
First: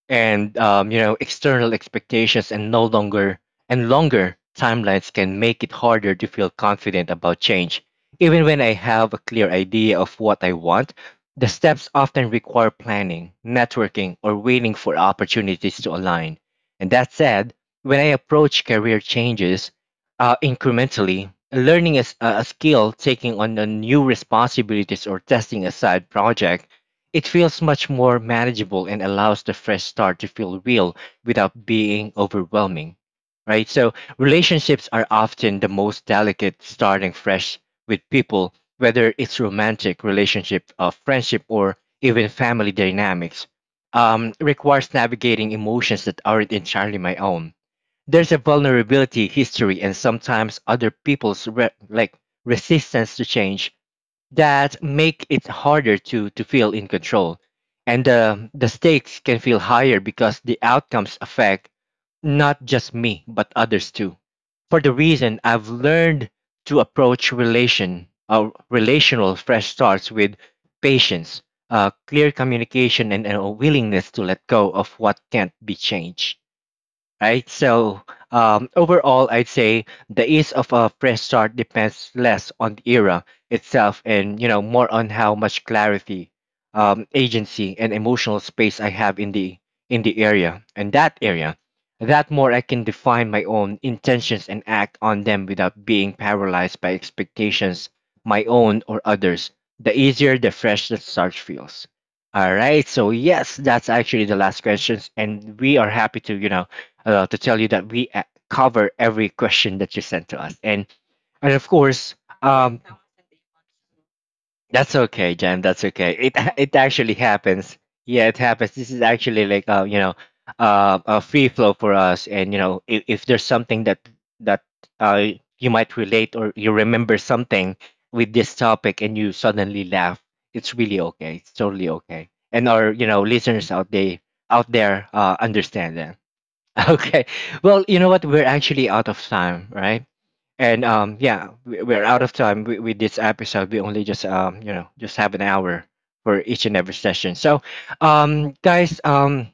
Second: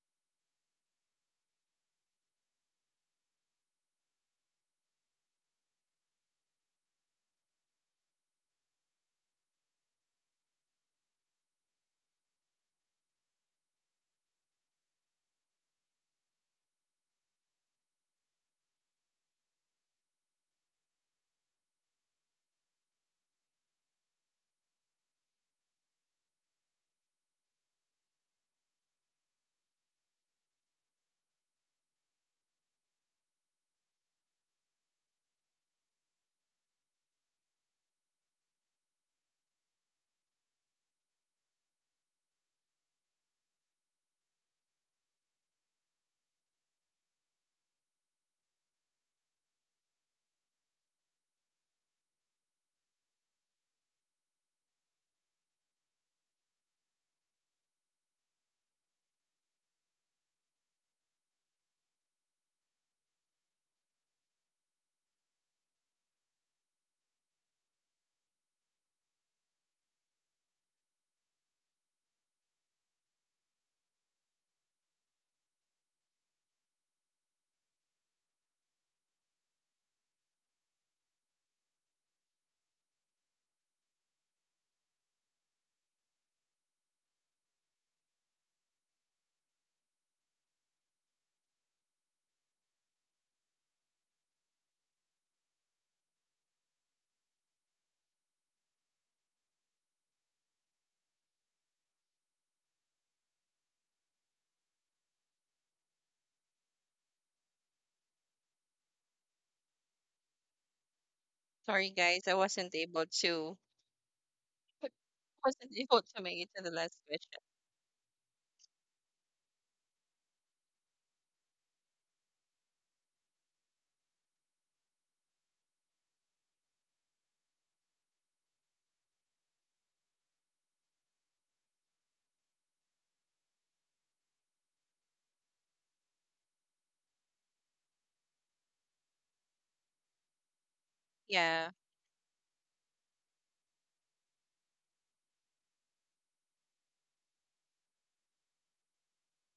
and you know external expectations and no longer and longer timelines can make it harder to feel confident about change, even when I have a clear idea of what I want. The steps often require planning networking or waiting for opportunities to align. And that said, when I approach career changes incrementally learning is a skill, taking on a new responsibilities or testing a side project, it feels much more manageable and allows the fresh start to feel real without being overwhelming, right? So, relationships are often the most delicate, starting fresh with people, whether it's romantic relationship, friendship, or even family dynamics. Requires navigating emotions that aren't entirely my own. There's a vulnerability, history, and sometimes other people's like resistance to change that make it harder to feel in control, and the stakes can feel higher because the outcomes affect not just me but others too. For the reason I've learned to approach relational fresh starts with patience, clear communication, and a willingness to let go of what can't be changed, right? So overall, I'd say the ease of a fresh start depends less on the era itself, and you know more on how much clarity, agency, and emotional space I have in the area and that area. That more I can define my own intentions and act on them without being paralyzed by expectations, my own or others. The easier the start feels. All right, so yes, that's actually the last questions, and we are happy to you know to tell you that we cover every question that you sent to us. And of
sorry,
course,
guys. I wasn't
um,
able to. [laughs]
that's okay, Jen.
Wasn't
That's
able
okay.
to
It
make it
[laughs]
to the
it
last
actually
question.
happens. Yeah, it happens. This is actually like you know, a free flow for us. And you know, if there's something that that uh you might relate or you remember something with this topic and you suddenly laugh, it's really okay. It's totally okay. And our you know listeners out they out there understand that. [laughs] Okay. Well, you know what? We're actually out of time, right? And yeah,
Yeah,
we're out of time with this episode. We only just you know, just have an hour for each and every session. So, guys,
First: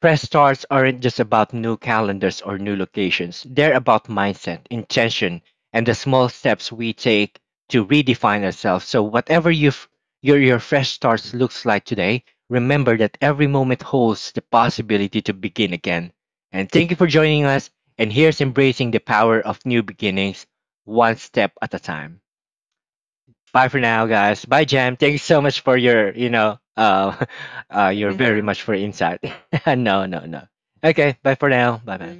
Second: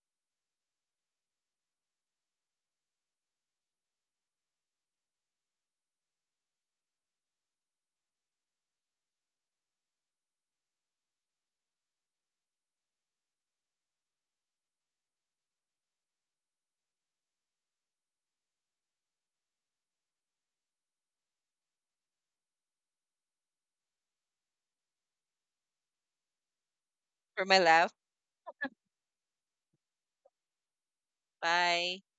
fresh starts aren't just about new calendars or new locations. They're about mindset, intention, and the small steps we take to redefine ourselves. So whatever your fresh starts looks like today, remember that every moment holds the possibility to begin again. And thank you for joining us. And here's embracing the power of new beginnings, one step at a time. Bye for now, guys. Bye, Jam. Thanks so much for your, you know,
for my
[laughs]
laugh.
your very Mm-hmm. much for insight. [laughs] No, no, no. Okay. Bye for now. Bye
Bye.
bye.